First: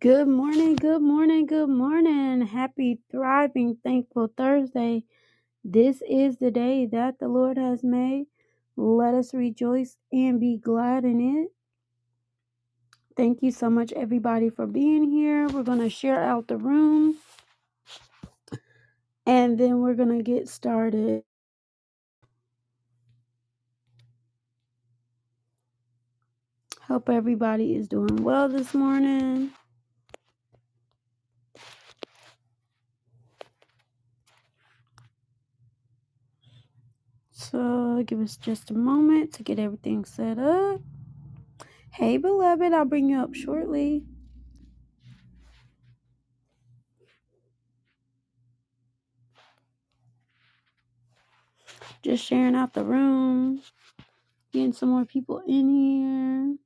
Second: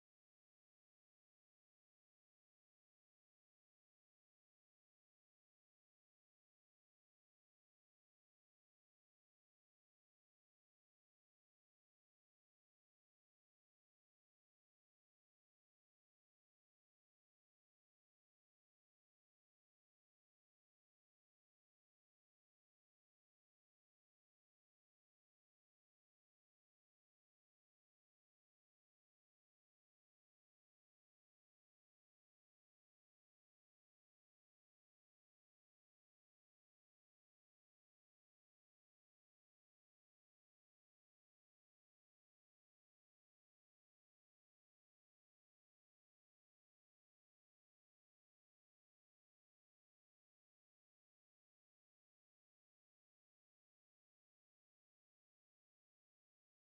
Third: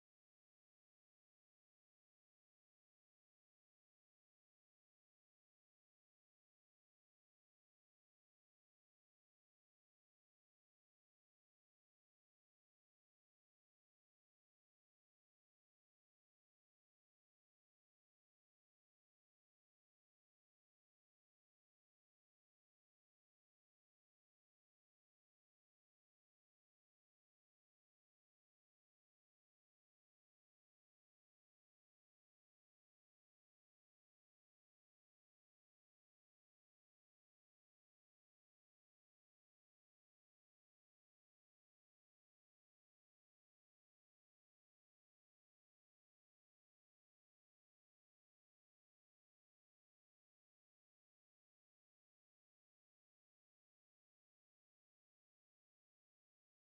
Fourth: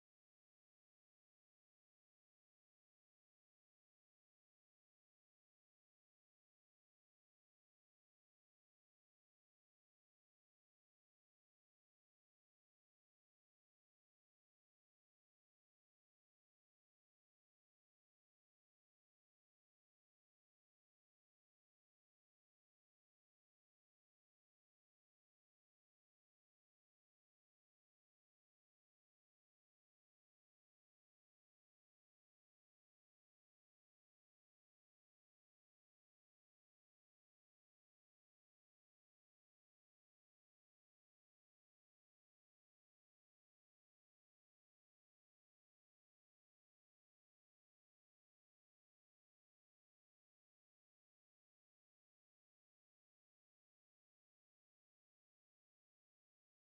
Good morning, good morning, good morning. Happy, thriving, thankful Thursday. This is the day that the Lord has made. Let us rejoice and be glad in it. Thank you so much, everybody, for being here. We're going to share out the room and then we're going to get started. Hope everybody is doing well this morning. So, give us just a moment to get everything set up. Hey, beloved, I'll bring you up shortly. Just sharing out the room. Getting some more people in here.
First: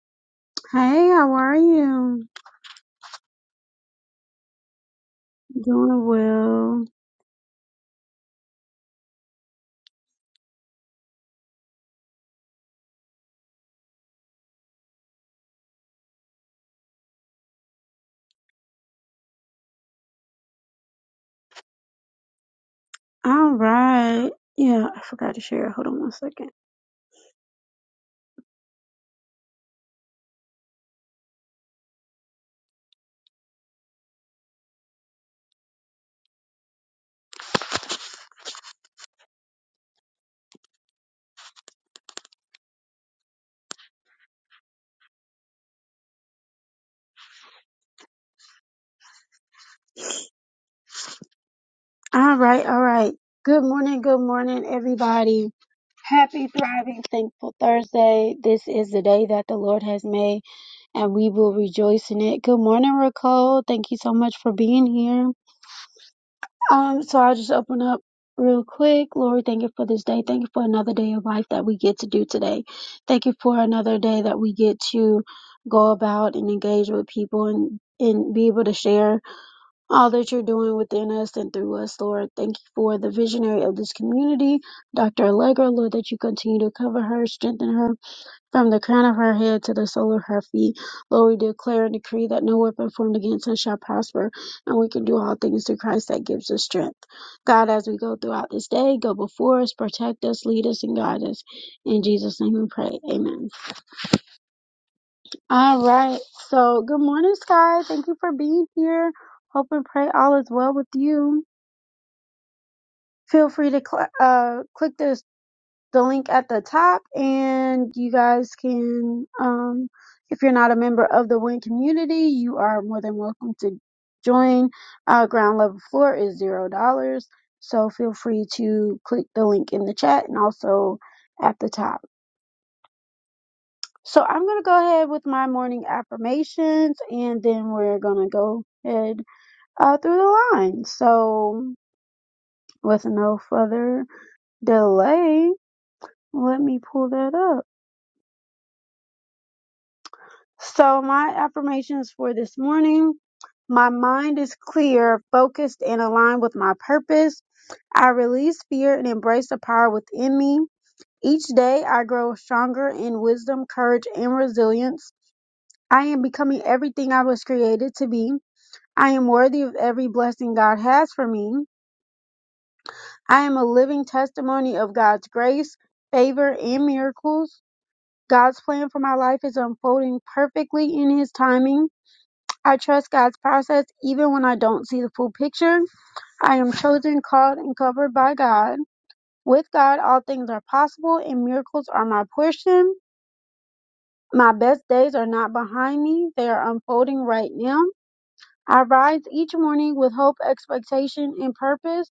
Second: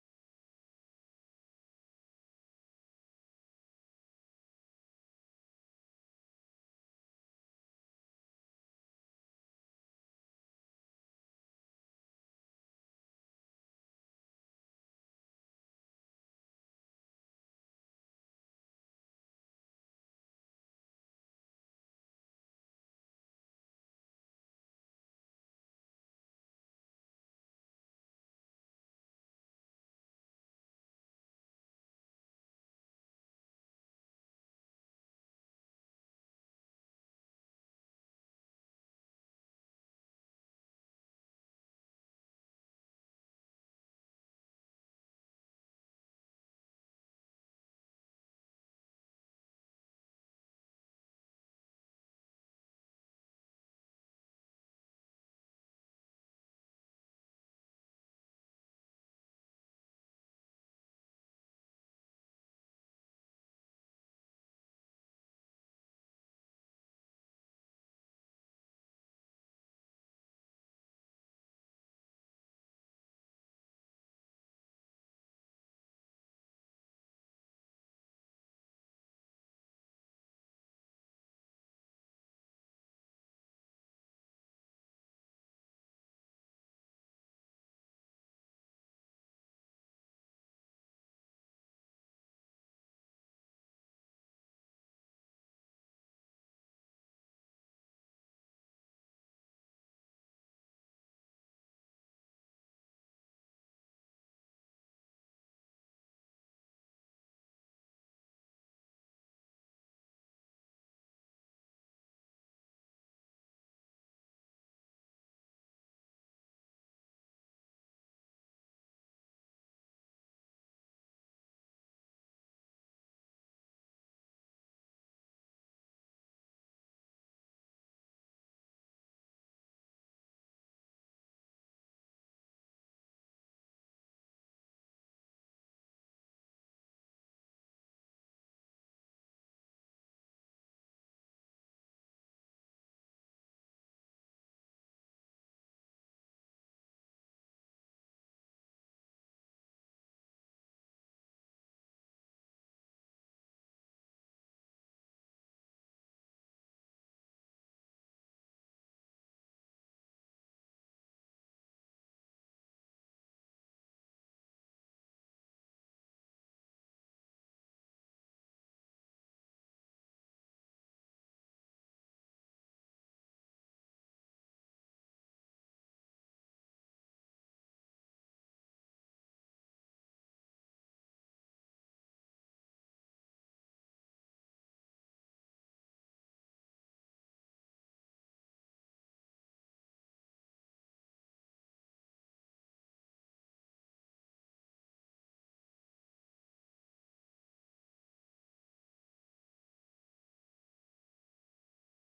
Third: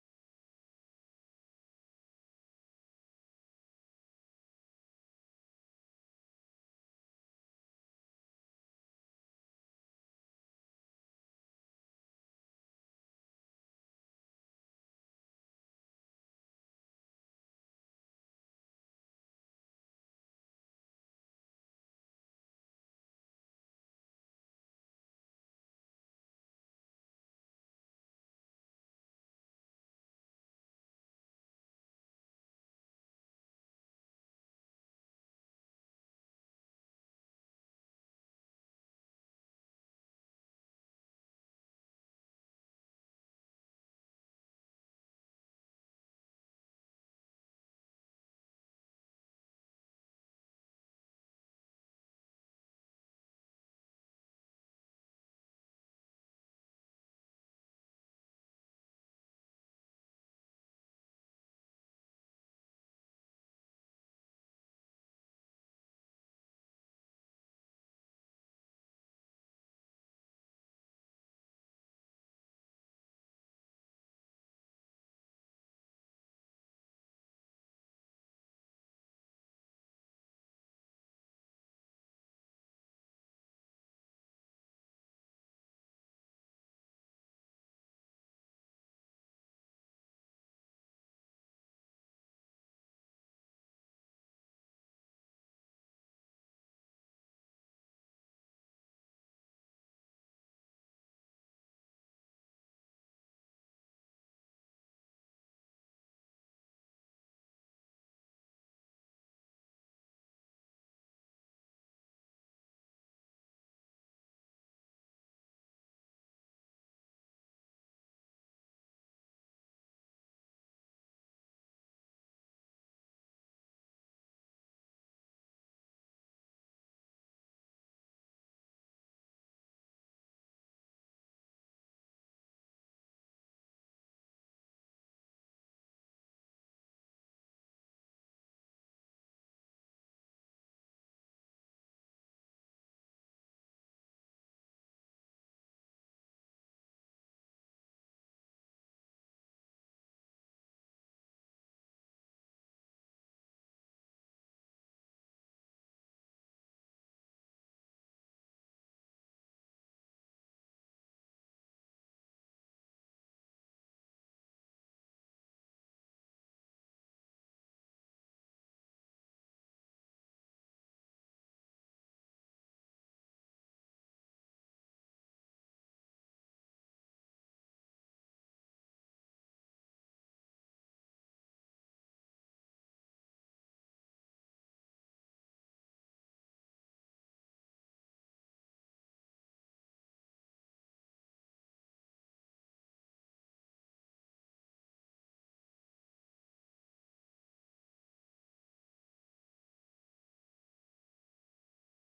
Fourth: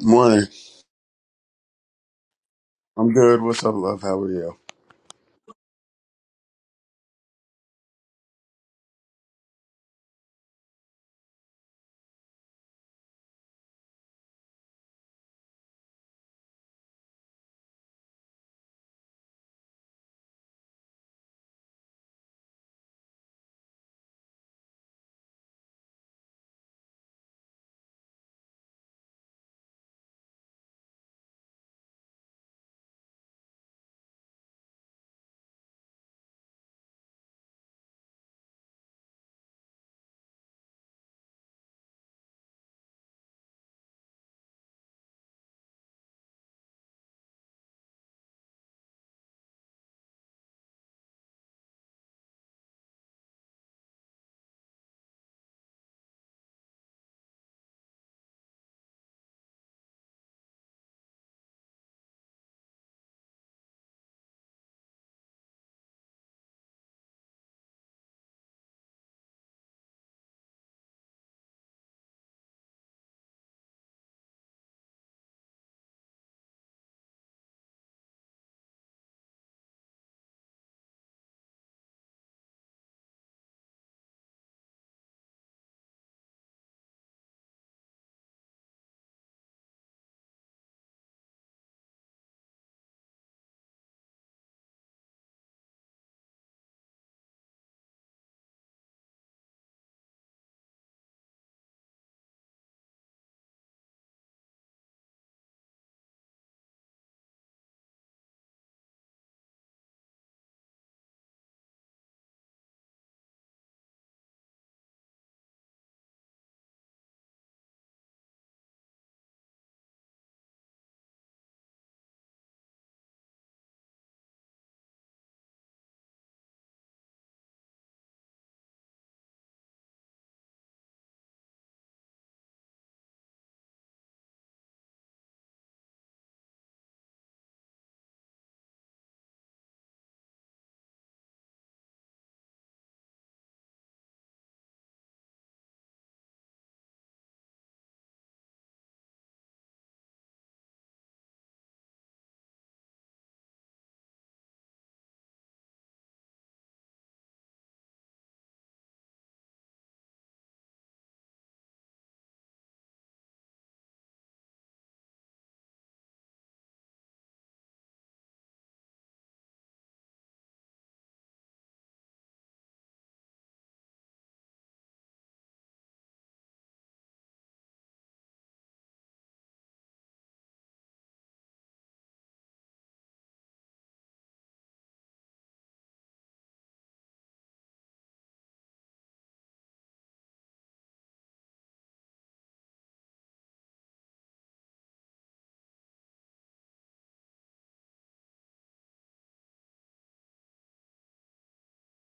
Morning. Hey, how are you? I'm good. What's up, love? How are you? Doing well. All right. Yeah, I forgot to share. Hold on one second. All right, all right. Good morning, good morning, everybody. Happy, thriving, thankful Thursday. This is the day that the Lord has made, and we will rejoice in it. Good morning, Raquel. Thank you so much for being here. Um, so I'll just open up real quick. Lord, thank you for this day. Thank you for another day of life that we get to do today. Thank you for another day that we get to go about and engage with people and and be able to share all that you're doing within us and through us, Lord. Thank you for the visionary of this community, Dr. Allegra, Lord, that you continue to cover her, strengthen her, from the crown of her head to the sole of her feet, Lord, we declare and decree that no weapon formed against us shall prosper, and we can do all things through Christ that gives us strength. God, as we go throughout this day, go before us, protect us, lead us, and guide us. In Jesus' name we pray. Amen. All right. So, good morning, Sky. Thank you for being here. Hope and pray all is well with you. Feel free to cl- uh, click this. the link at the top and you guys can um if you're not a member of the win community you are more than welcome to join uh ground level floor is zero dollars so feel free to click the link in the chat and also at the top so i'm going to go ahead with my morning affirmations and then we're going to go ahead uh, through the line so with no further delay let me pull that up So, my affirmations for this morning my mind is clear, focused, and aligned with my purpose. I release fear and embrace the power within me. Each day, I grow stronger in wisdom, courage, and resilience. I am becoming everything I was created to be. I am worthy of every blessing God has for me. I am a living testimony of God's grace, favor, and miracles. God's plan for my life is unfolding perfectly in His timing. I trust God's process even when I don't see the full picture. I am chosen, called, and covered by God. With God, all things are possible and miracles are my portion. My best days are not behind me, they are unfolding right now. I rise each morning with hope, expectation, and purpose.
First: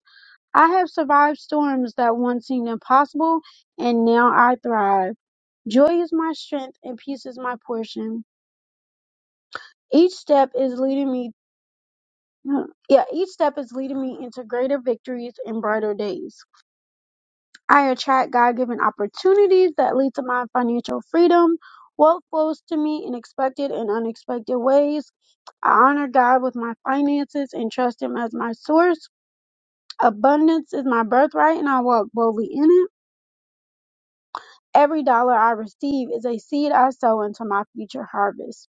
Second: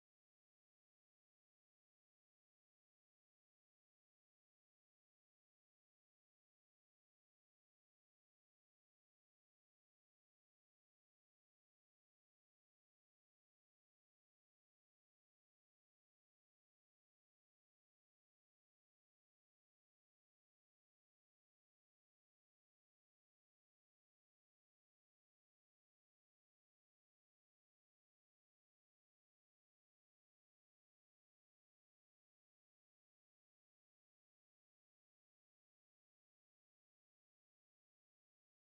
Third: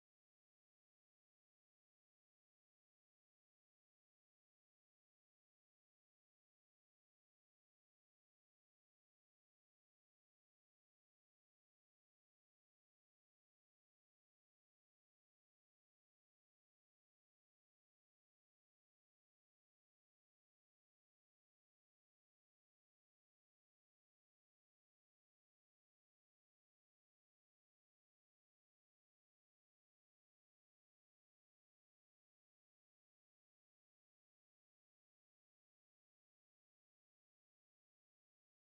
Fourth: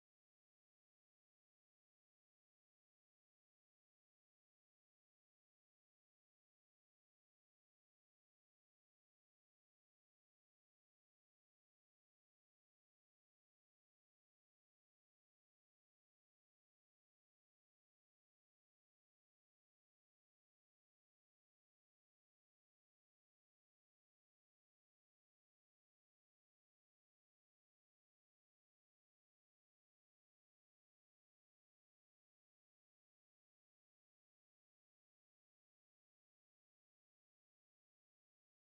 I have survived storms that once seemed impossible, and now I thrive. Joy is my strength, and peace is my portion. Each step is leading me Mm. Yeah, each step is leading me into greater victories and brighter days. I attract God given opportunities that lead to my financial freedom. Wealth flows to me in expected and unexpected ways. I honor God with my finances and trust Him as my source. Abundance is my birthright and I walk boldly in it. Every dollar I receive is a seed I sow into my future harvest.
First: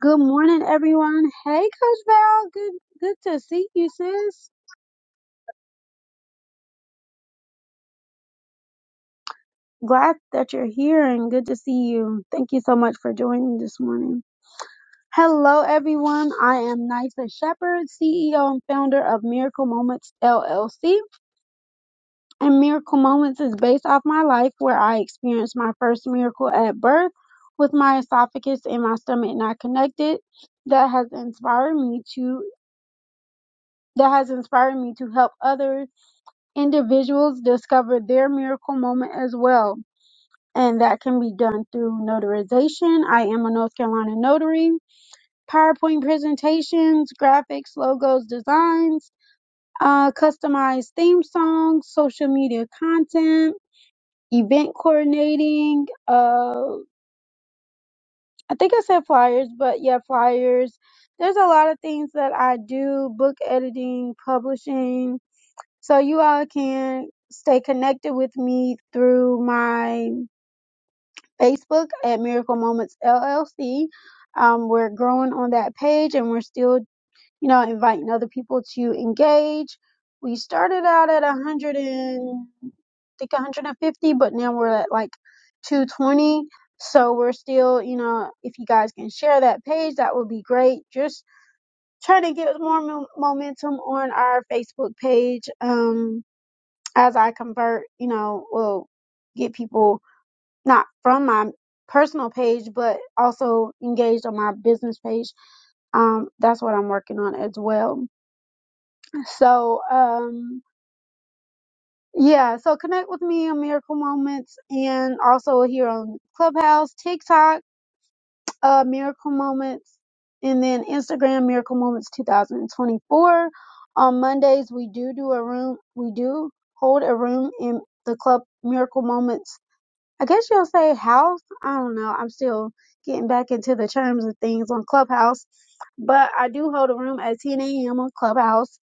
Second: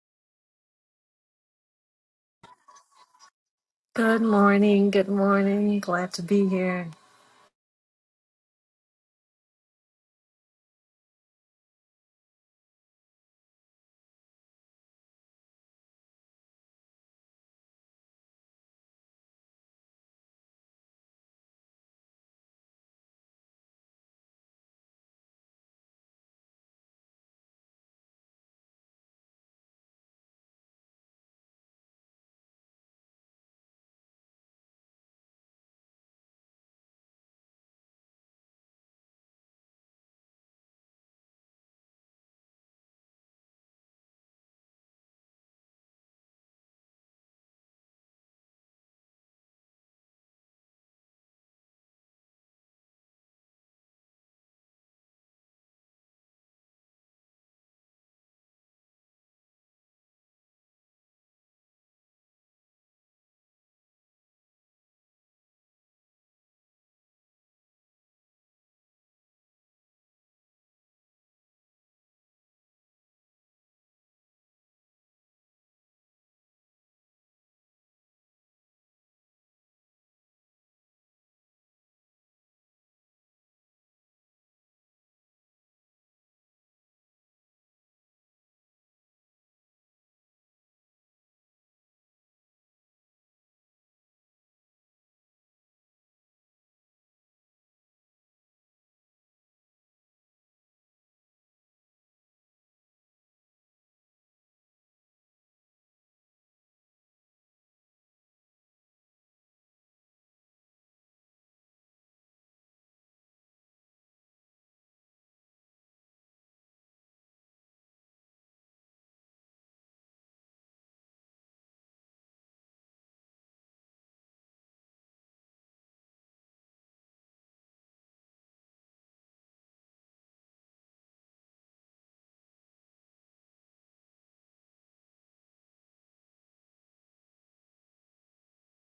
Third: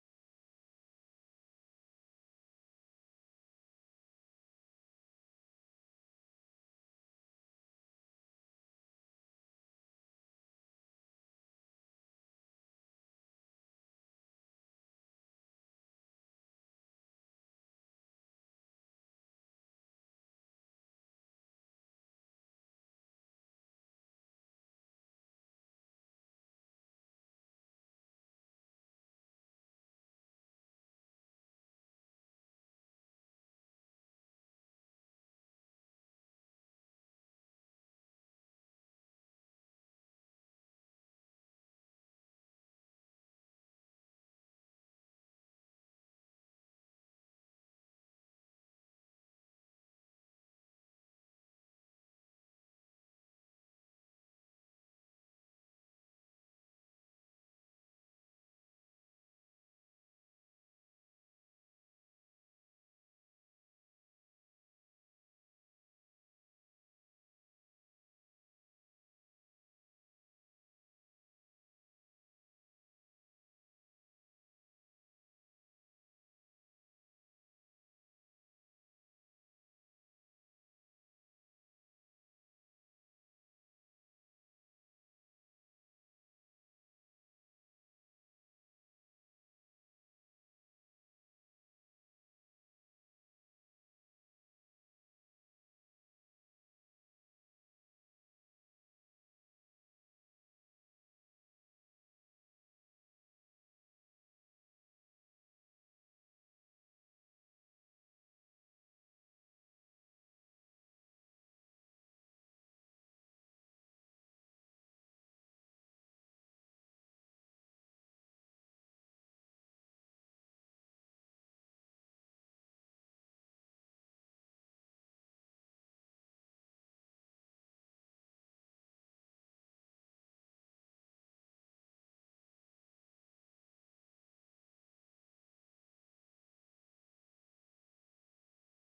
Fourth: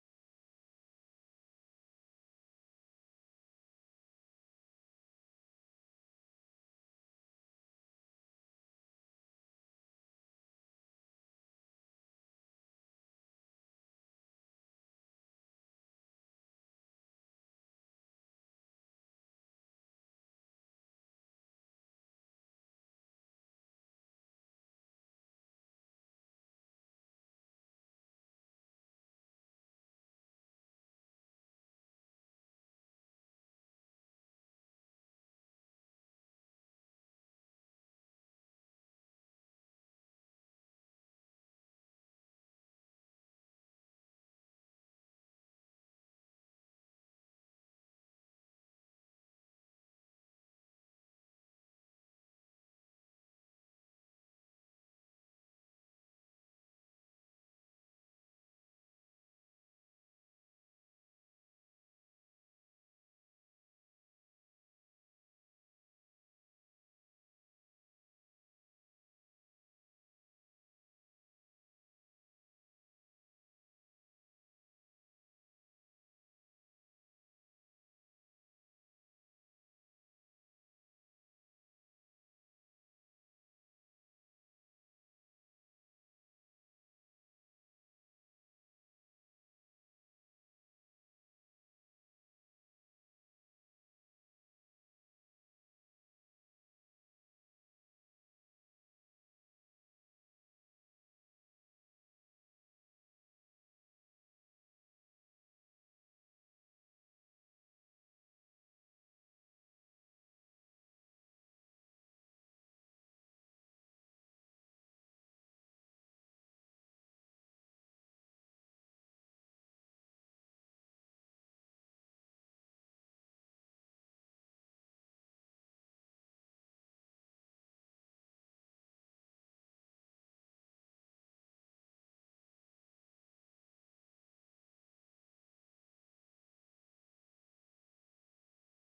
Good morning, everyone. Hey, Coach Val. Good, good to see you, Good sis. morning. Good morning. Glad to be here. Glad that you're here and good to see you. Thank you so much for joining this morning. Hello, everyone. I am Nysa Shepherd, CEO and founder of Miracle Moments LLC. And Miracle Moments is based off my life where I experienced my first miracle at birth with my esophagus and my stomach not connected. That has inspired me to that has inspired me to help other individuals discover their miracle moment as well. and that can be done through notarization. I am a North Carolina notary. PowerPoint presentations, graphics, logos, designs, uh, customized theme songs, social media content, event coordinating. Uh, I think I said flyers, but yeah, flyers. There's a lot of things that I do: book editing, publishing. So you all can stay connected with me through my Facebook at Miracle Moments LLC. Um, we're growing on that page and we're still, you know, inviting other people to engage. We started out at 100 and I think 150, but now we're at like 220. So we're still, you know, if you guys can share that page, that would be great. Just trying to get more mo- momentum on our Facebook page um, as I convert, you know, we'll get people not from my personal page, but also engaged on my business page. Um, that's what I'm working on as well. So, um, yeah, so connect with me on Miracle Moments and also here on Clubhouse, TikTok, uh, Miracle Moments, and then Instagram, Miracle Moments 2024. On Mondays, we do do a room, we do hold a room in the club Miracle Moments I guess you'll say house. I don't know. I'm still getting back into the terms of things on Clubhouse, but I do hold a room at 10 a.m. on Clubhouse,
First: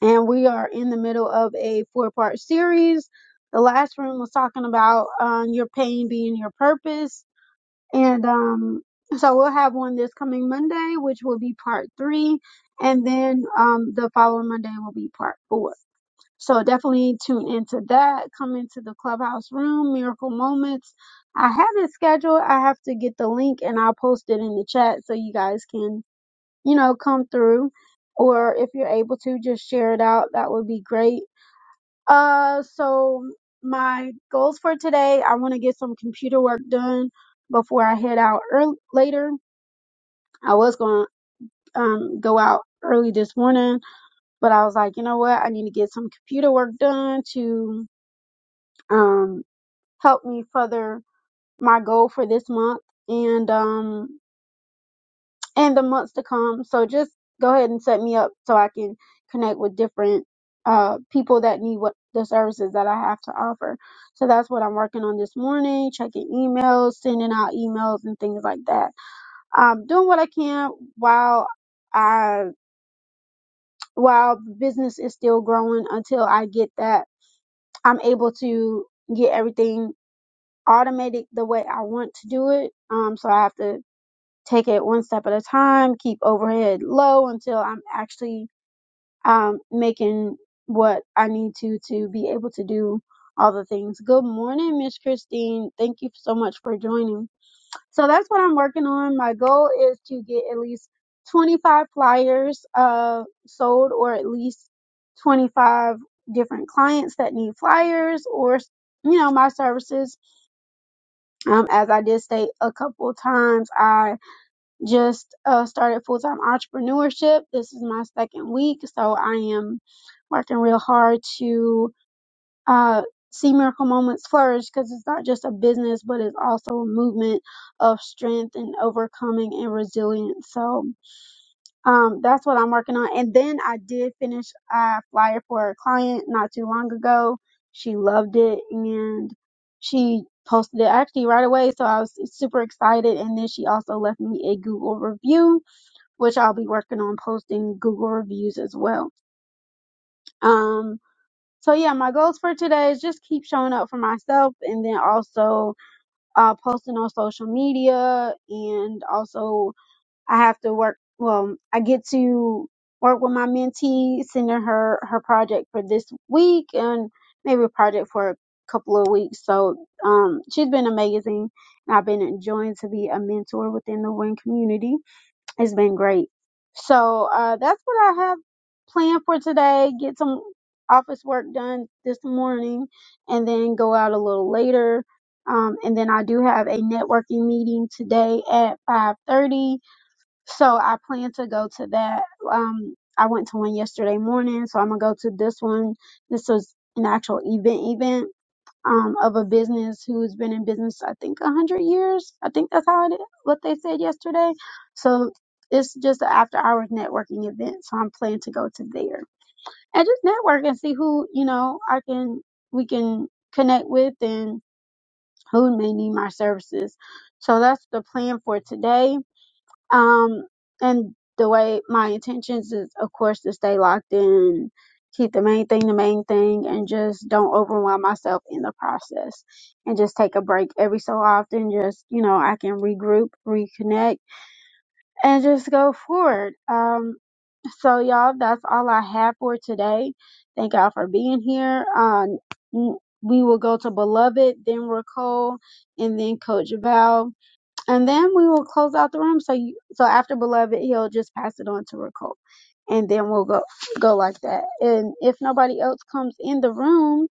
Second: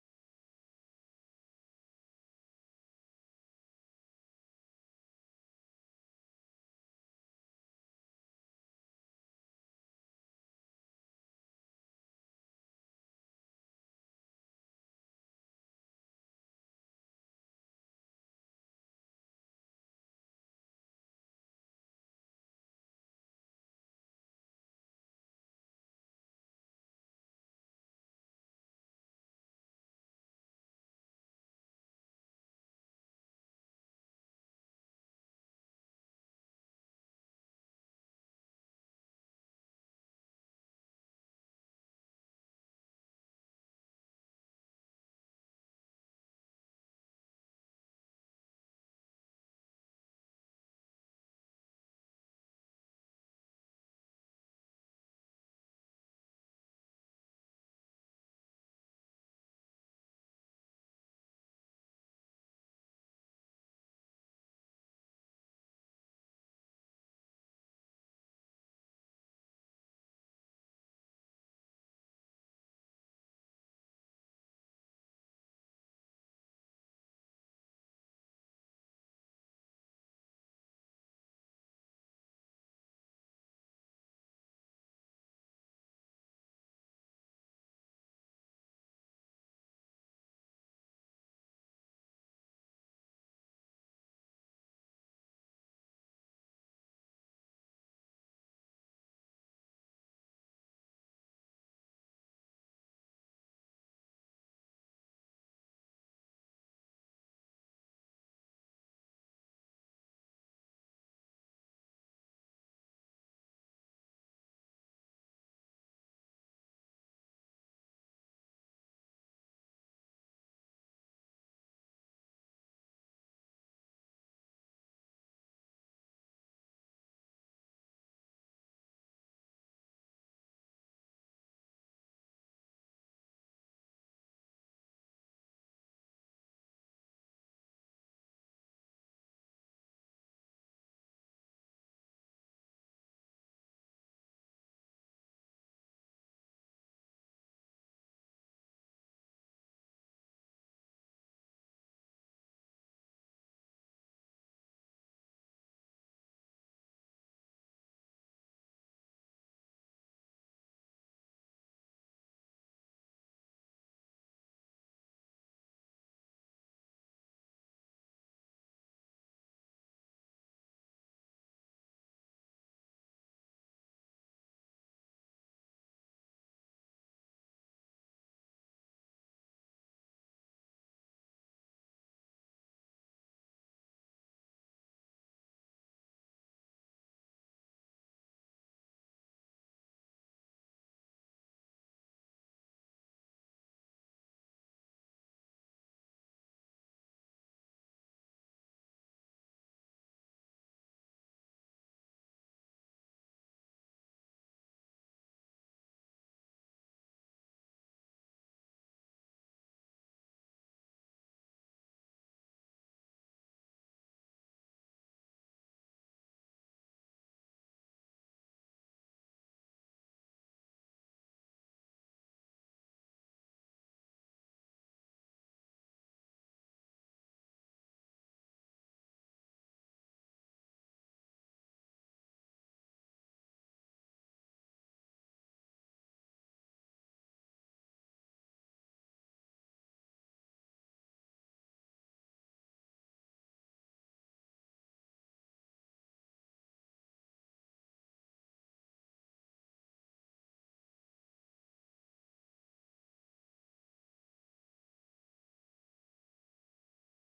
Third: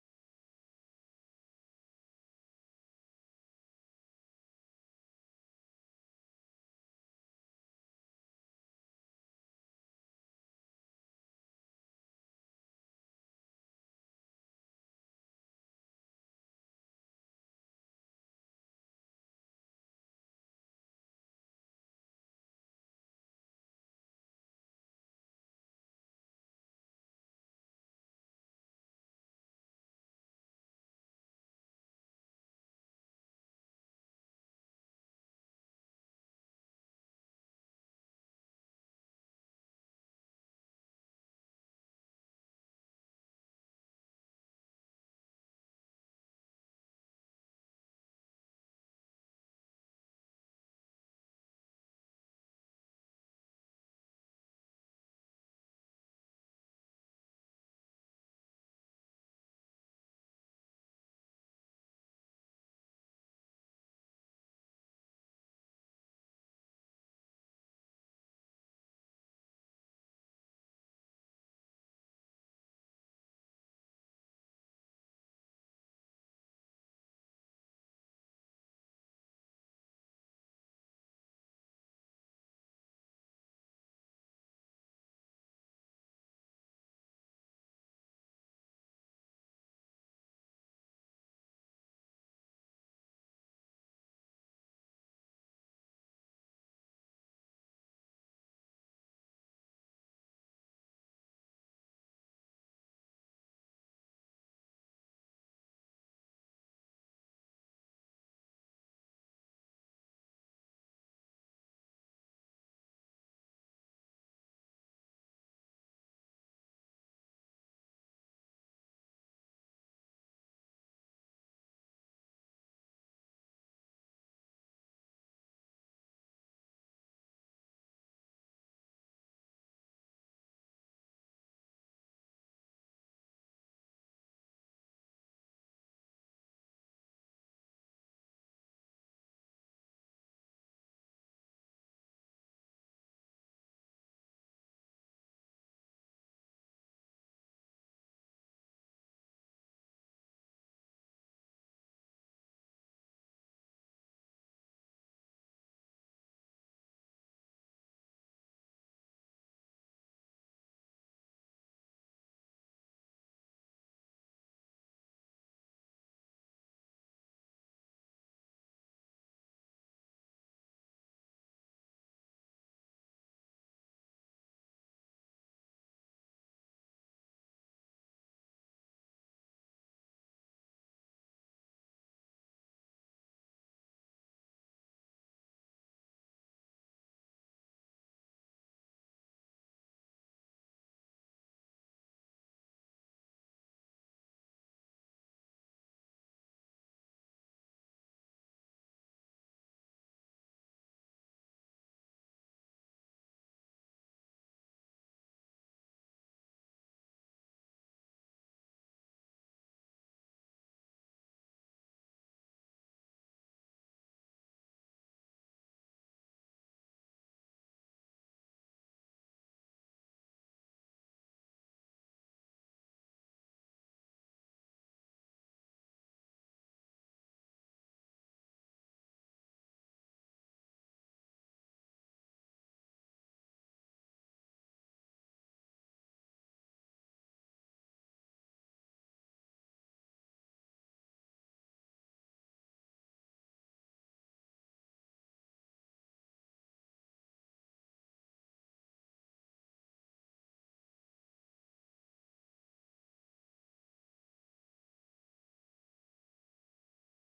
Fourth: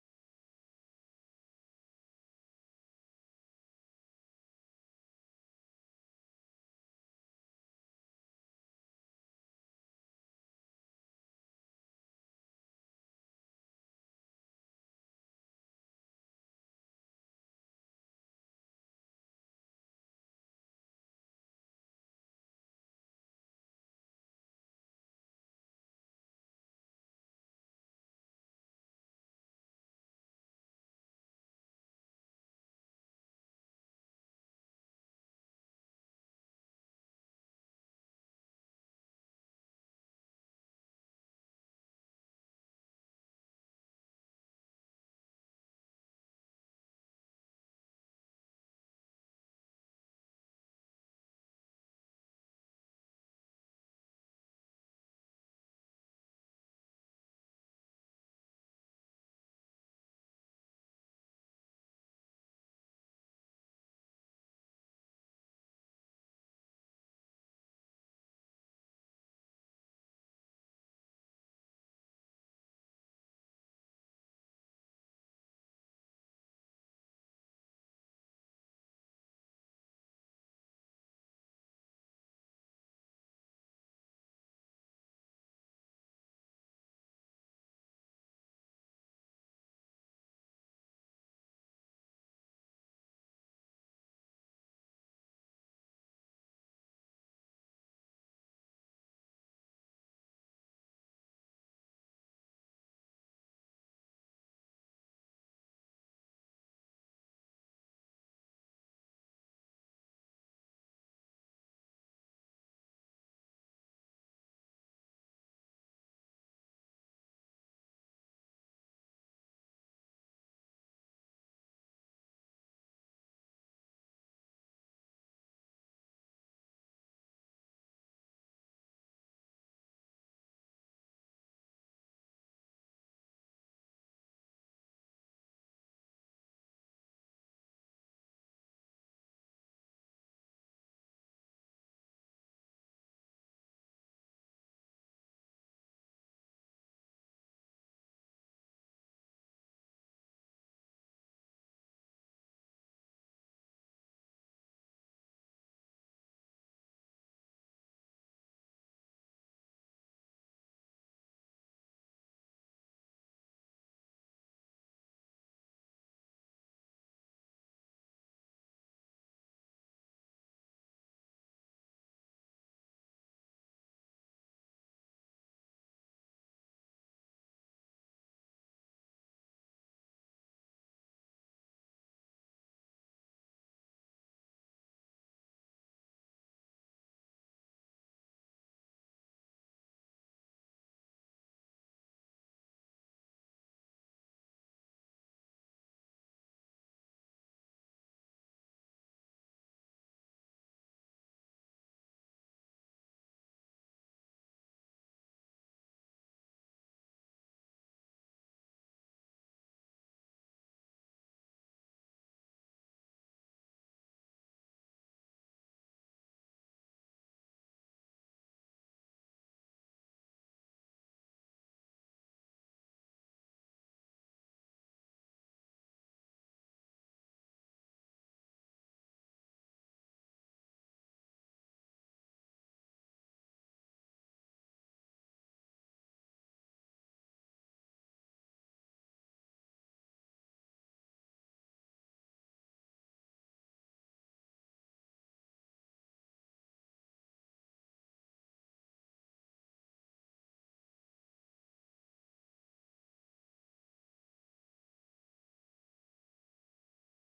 and we are in the middle of a four part series. The last room was talking about um, your pain being your purpose, and um, so we'll have one this coming Monday, which will be part three, and then um, the following Monday will be part four. So definitely tune into that. Come into the clubhouse room, miracle moments. I have it scheduled. I have to get the link and I'll post it in the chat so you guys can, you know, come through. Or if you're able to, just share it out. That would be great. Uh, so my goals for today, I want to get some computer work done before I head out early, later. I was going to um, go out early this morning, but I was like, you know what? I need to get some computer work done to, um, help me further my goal for this month and um and the months to come. So just go ahead and set me up so I can connect with different uh people that need what the services that I have to offer. So that's what I'm working on this morning, checking emails, sending out emails and things like that. Um doing what I can while I while business is still growing until I get that I'm able to get everything automate it the way I want to do it. Um, so I have to take it one step at a time, keep overhead low until I'm actually um, making what I need to to be able to do all the things. Good morning, Miss Christine. Thank you so much for joining. So that's what I'm working on. My goal is to get at least 25 flyers uh, sold or at least 25 different clients that need flyers or you know my services um, as I did state a couple of times, I just uh, started full time entrepreneurship. This is my second week, so I am working real hard to uh, see Miracle Moments flourish because it's not just a business, but it's also a movement of strength and overcoming and resilience. So, um, that's what I'm working on. And then I did finish a flyer for a client not too long ago. She loved it and she posted it actually right away. So I was super excited. And then she also left me a Google review, which I'll be working on posting Google reviews as well. Um, so yeah, my goals for today is just keep showing up for myself and then also uh, posting on social media and also I have to work. Well, I get to work with my mentee, sending her her project for this week and maybe a project for a couple of weeks. So um, she's been amazing, and I've been enjoying to be a mentor within the Win community. It's been great. So uh, that's what I have planned for today. Get some office work done this morning, and then go out a little later. Um, and then I do have a networking meeting today at five thirty so I plan to go to that. Um, I went to one yesterday morning, so I'm gonna go to this one. This was an actual event event um of a business who's been in business I think a hundred years. I think that's how it is, what they said yesterday. So it's just an after hours networking event. So I'm planning to go to there and just network and see who you know I can we can connect with and who may need my services. So that's the plan for today um, and the way my intentions is, of course, to stay locked in, keep the main thing the main thing, and just don't overwhelm myself in the process. And just take a break every so often. Just, you know, I can regroup, reconnect, and just go forward. Um, so y'all, that's all I have for today. Thank y'all for being here. Uh, n- we will go to Beloved, then Recall, and then Coach Val and then we will close out the room. So you, so after beloved, he'll just pass it on to Ricole, and then we'll go go like that. And if nobody else comes in the room,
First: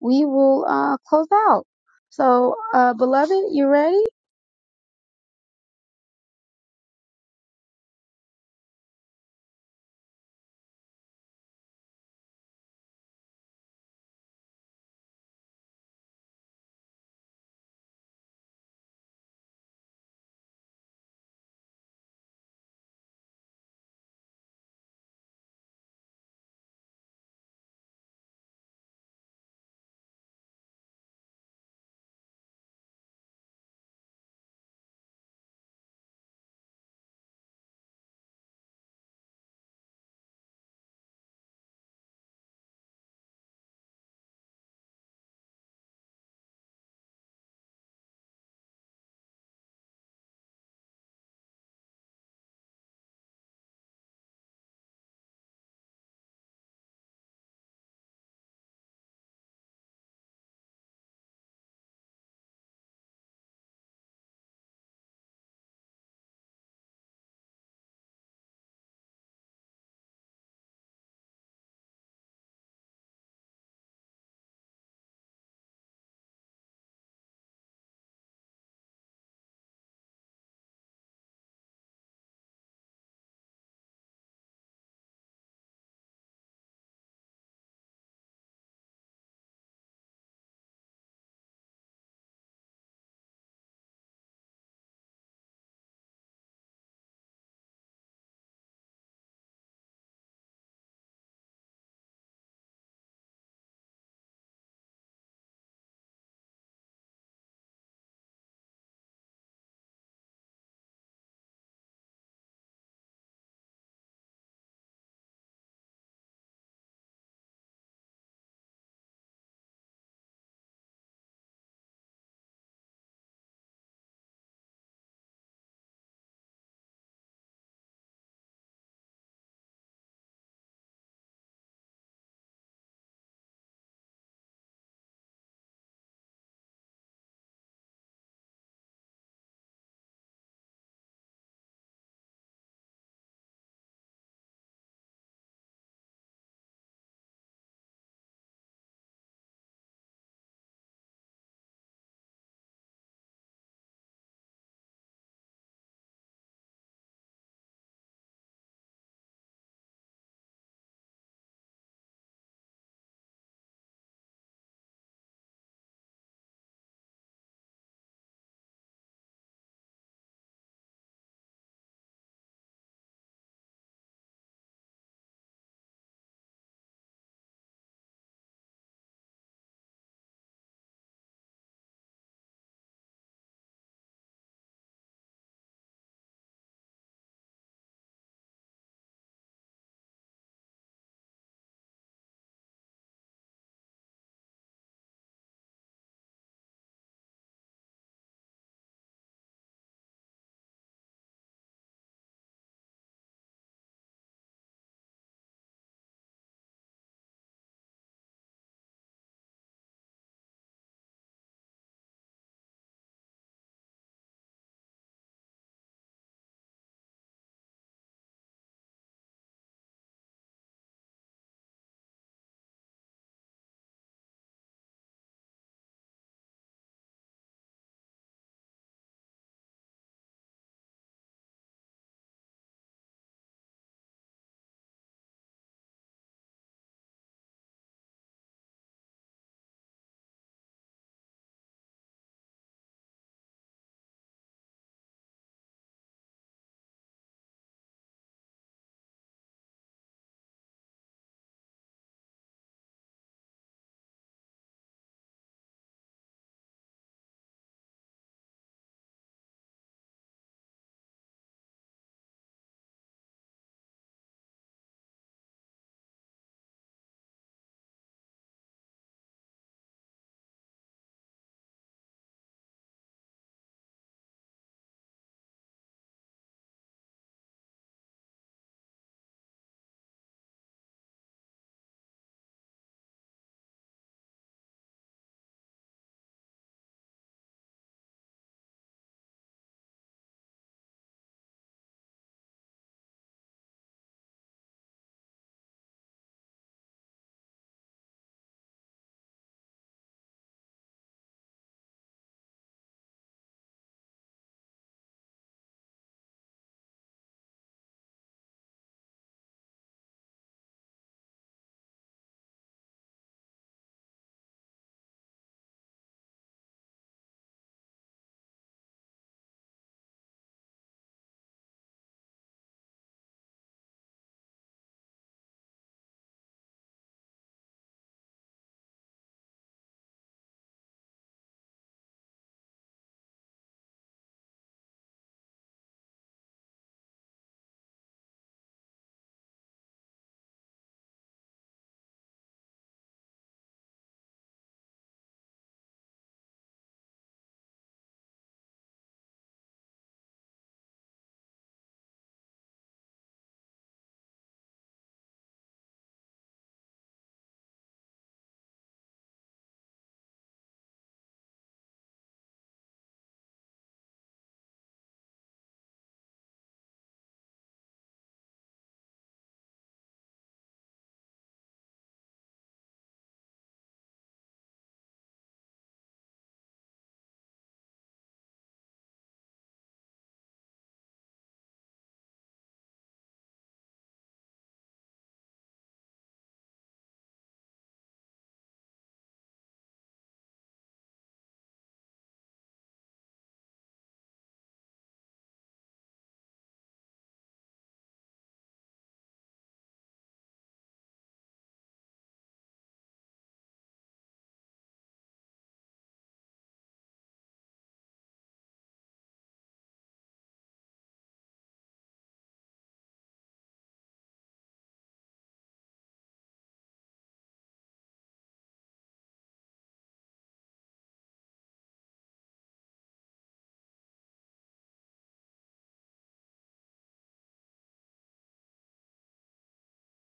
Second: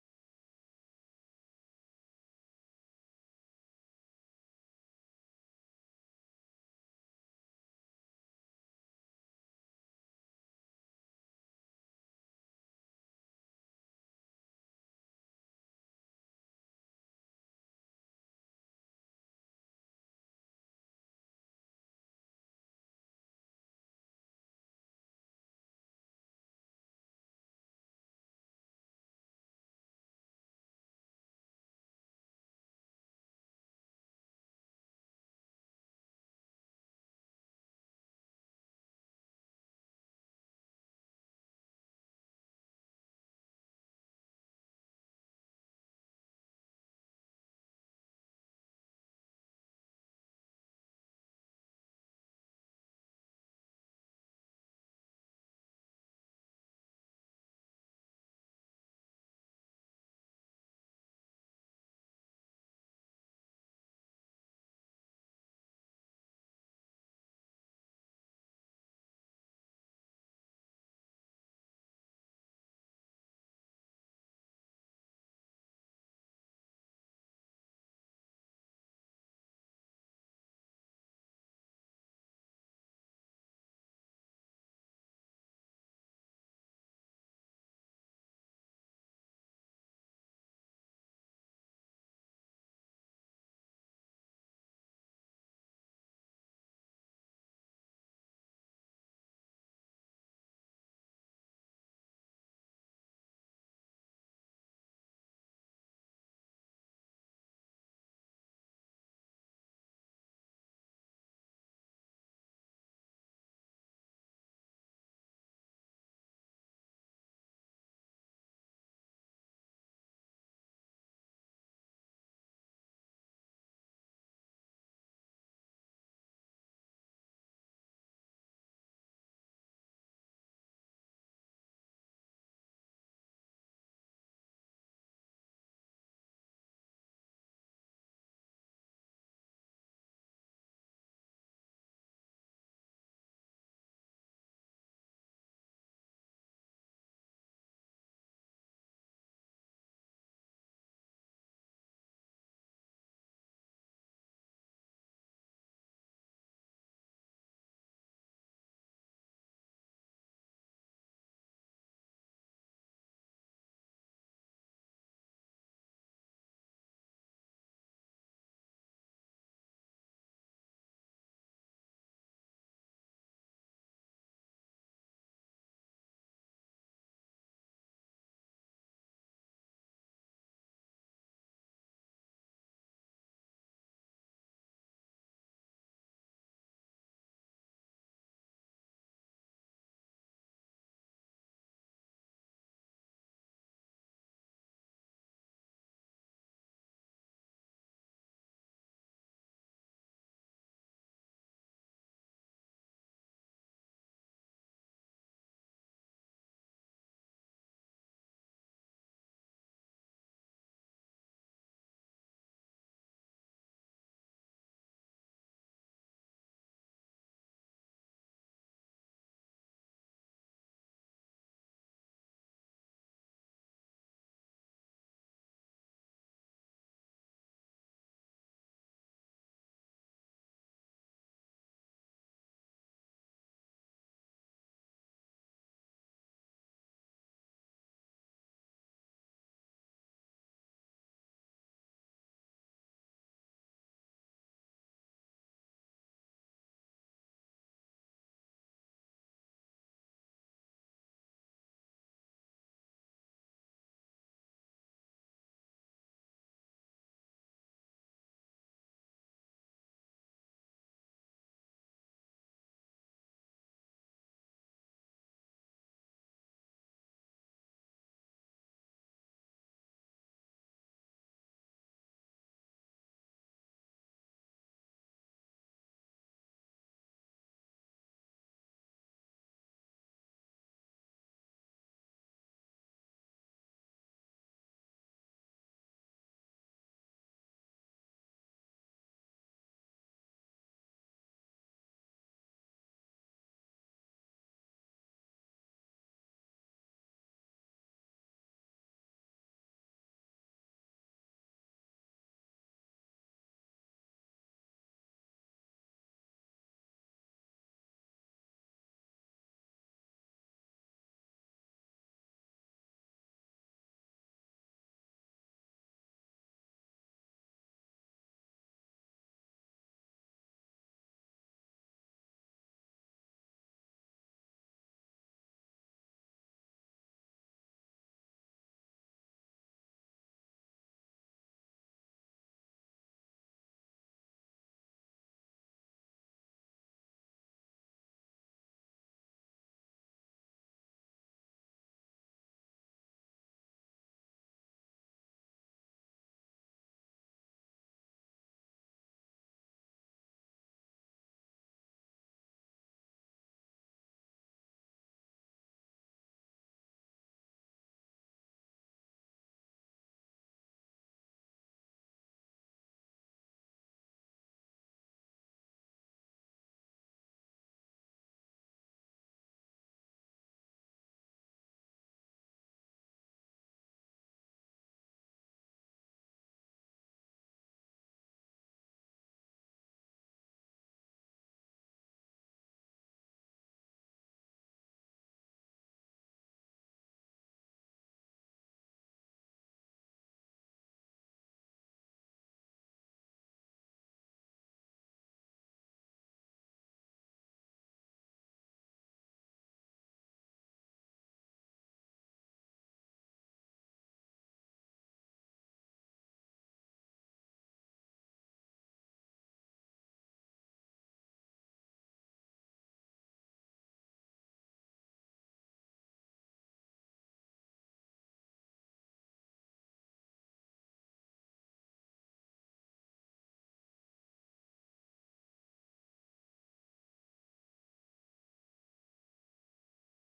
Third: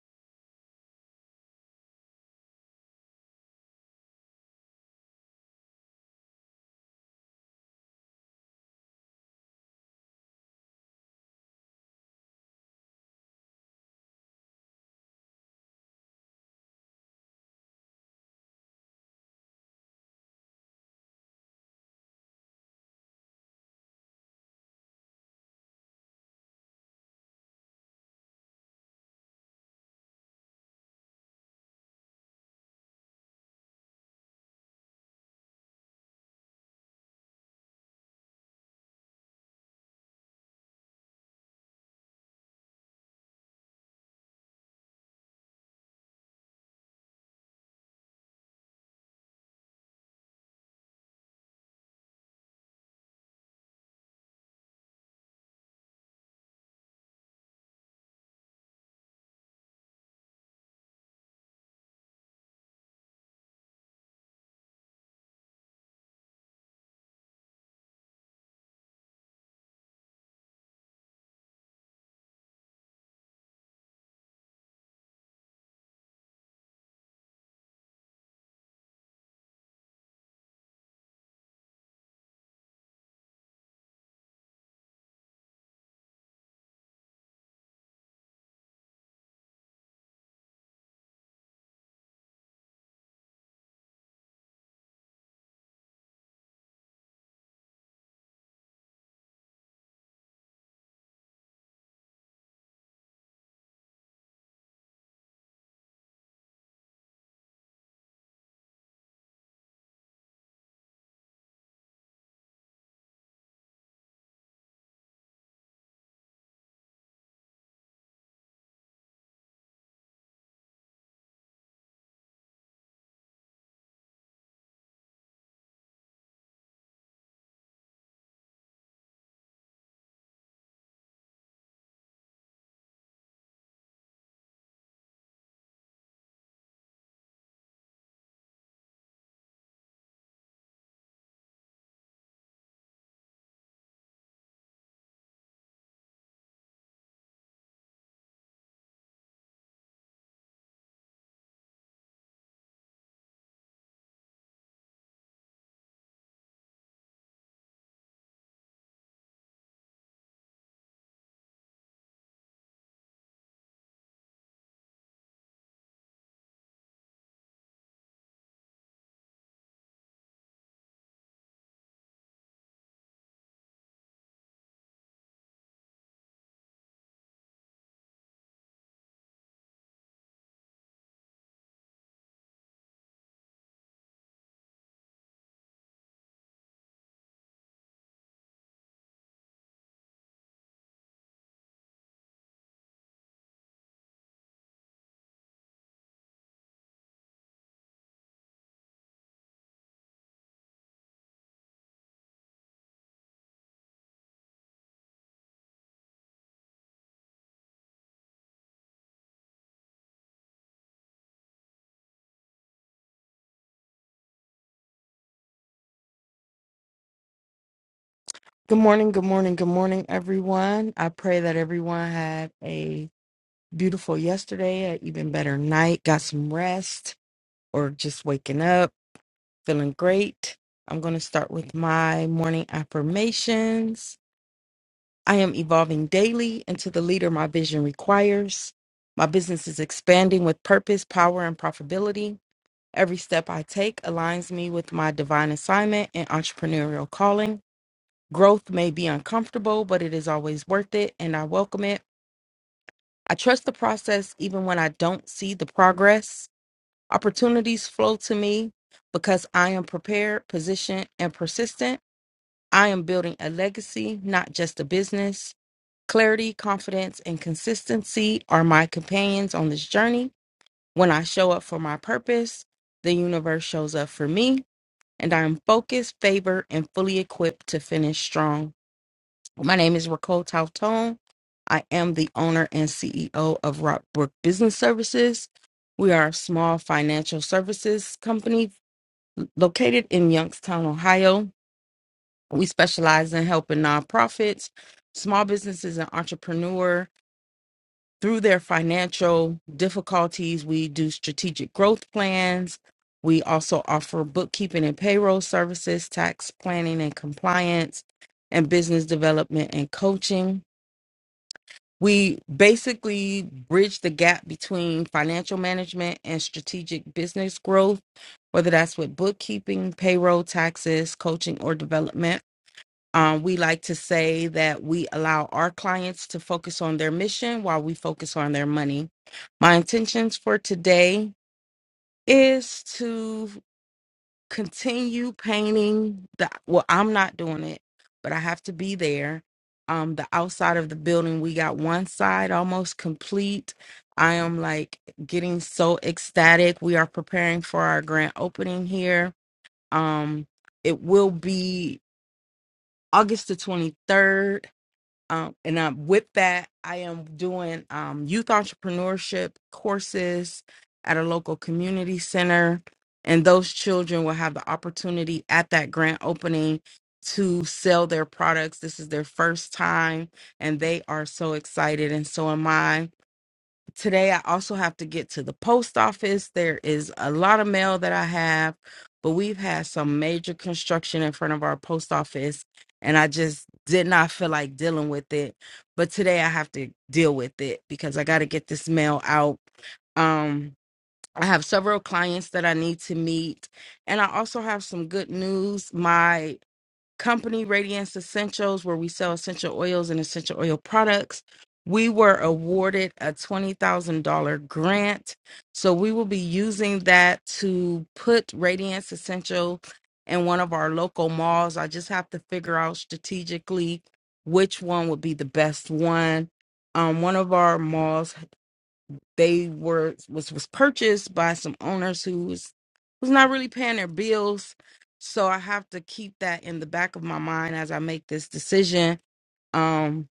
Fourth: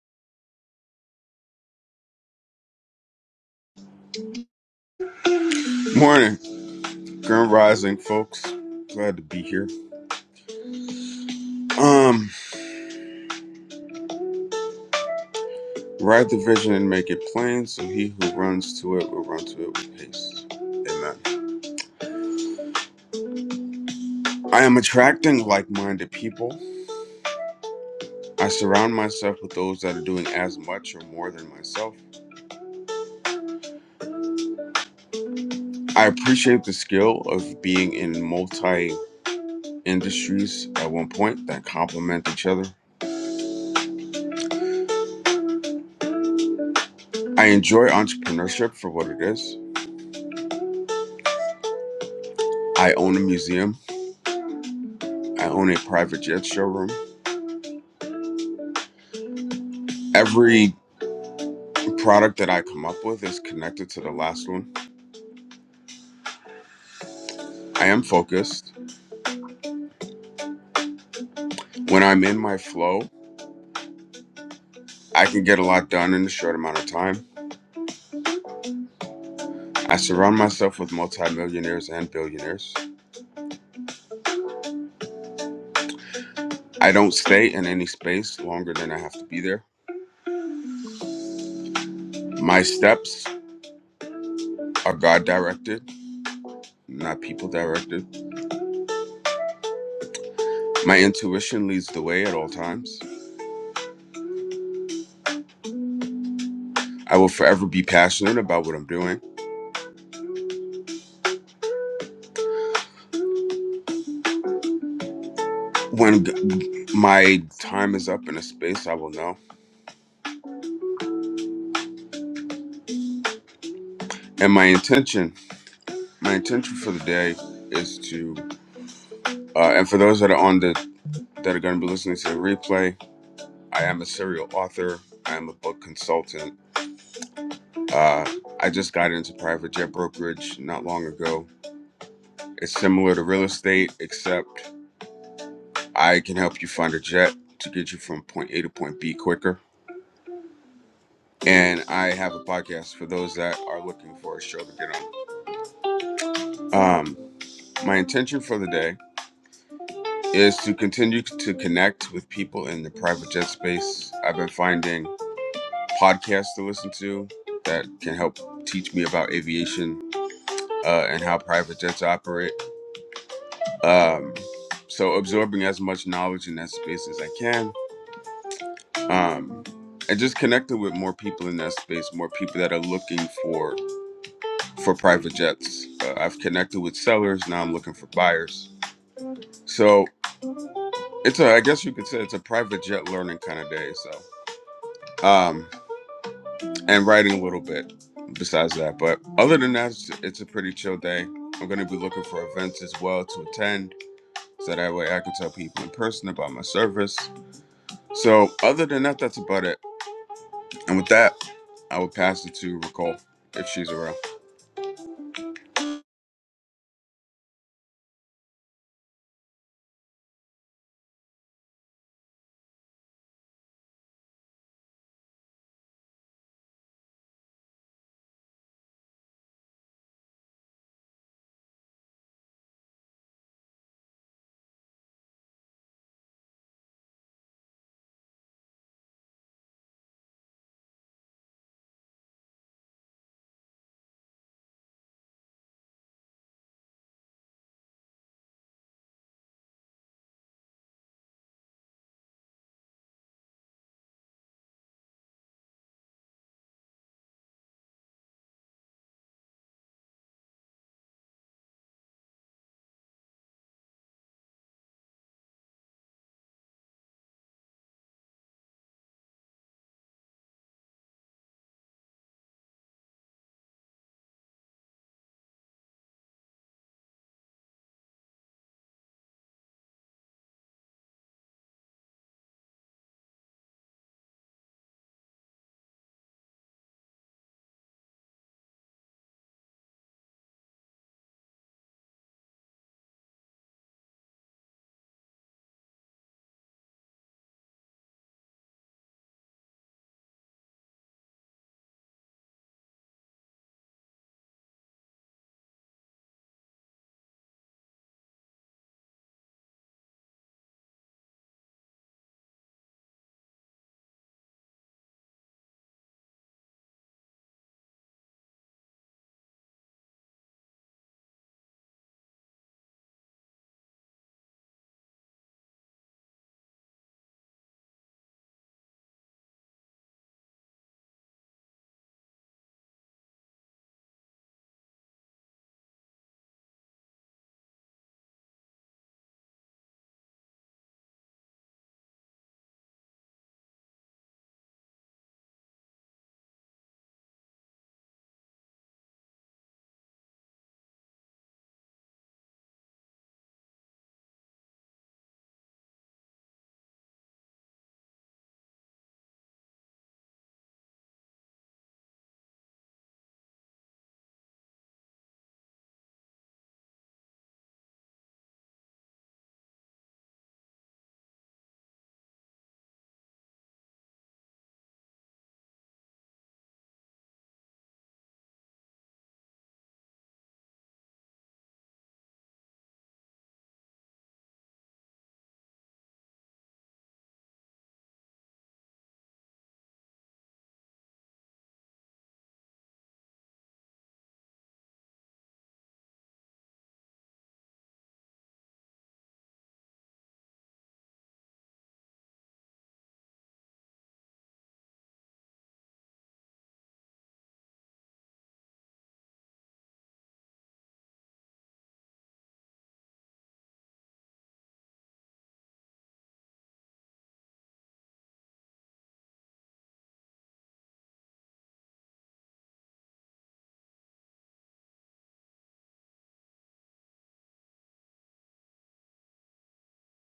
we will uh close out. So uh beloved, you ready? Morning. Grand rising, folks. Glad to be here. Um, ride the vision and make it plain, so he who runs to it will run to it with haste. Amen. I am attracting like minded people. I surround myself with those that are doing as much or more than myself. I appreciate the skill of being in multi industries at one point that complement each other. I enjoy entrepreneurship for what it is. I own a museum I own a private jet showroom. Every product that I come up with is connected to the last one. I am focused. When I'm in my flow, I can get a lot done in a short amount of time. I surround myself with multimillionaires and billionaires. I don't stay in any space longer than I have to be there. My steps are God directed, not people directed. My intuition leads the way at all times. I will forever be passionate about what I'm doing. When my time is up in a space, I will know. And my intention, my intention for the day is to, uh, and for those that are on the that are going to be listening to the replay, I am a serial author. I am a book consultant. Uh, I just got into private jet brokerage not long ago. It's similar to real estate, except I can help you find a jet to get you from point A to point B quicker. And I have a podcast for those that are looking for a show to get on. Um, my intention for the day is to continue to connect with people in the private jet space. I've been finding podcasts to listen to that can help teach me about aviation uh, and how private jets operate. Um, so, absorbing as much knowledge in that space as I can. Um, and just connecting with more people in that space, more people that are looking for for private jets. Uh, I've connected with sellers, now I'm looking for buyers. So it's a, I guess you could say it's a private jet learning kind of day. So, um, and writing a little bit besides that. But other than that, it's, it's a pretty chill day. I'm going to be looking for events as well to attend so that way I can tell people in person about my service. So, other than that, that's about it. And with that, I will pass it to Nicole if she's around. Good morning, good morning, good morning, everyone. I pray that everyone had a beautiful yesterday, an even better night, got some rest, or just waking up, feeling great. I'm going to start with my morning affirmations. I am evolving daily into the leader my vision requires. My business is expanding with purpose, power, and profitability. Every step I take aligns me with my divine assignment and entrepreneurial calling. Growth may be uncomfortable, but it is always worth it, and I welcome it. I trust the process even when I don't see the progress. Opportunities flow to me because I am prepared, positioned, and persistent. I am building a legacy, not just a business. Clarity, confidence, and consistency are my companions on this journey. When I show up for my purpose, the universe shows up for me, and I am focused, favored, and fully equipped to finish strong. Well, My name is Raquel Tautone. I am the owner and CEO of Rockbrook Business Services. We are a small financial services company located in Youngstown, Ohio. We specialize in helping nonprofits, small businesses, and entrepreneurs through their financial difficulties. We do strategic growth plans. We also offer bookkeeping and payroll services, tax planning and compliance, and business development and coaching. We basically bridge the gap between financial management and strategic business growth, whether that's with bookkeeping, payroll, taxes, coaching, or development. Um, we like to say that we allow our clients to focus on their mission while we focus on their money. My intentions for today is to continue painting the well i'm not doing it but i have to be there um the outside of the building we got one side almost complete i am like getting so ecstatic we are preparing for our grand opening here um it will be august the 23rd um, and um, with that, I am doing um, youth entrepreneurship courses at a local community center, and those children will have the opportunity at that grant opening to sell their products. This is their first time, and they are so excited, and so am I today I also have to get to the post office. There is a lot of mail that I have, but we've had some major construction in front of our post office and I just did not feel like dealing with it. But today I have to deal with it because I got to get this mail out. Um I have several clients that I need to meet and I also have some good news. My company Radiance Essentials, where we sell essential oils and essential oil products. We were awarded a $20,000 grant. So we will be using that to put Radiance Essential in one of our local malls. I just have to figure out strategically which one would be the best one. Um, one of our malls they were was was purchased by some owners who was was not really paying their bills. So I have to keep that in the back of my mind as I make this decision. Um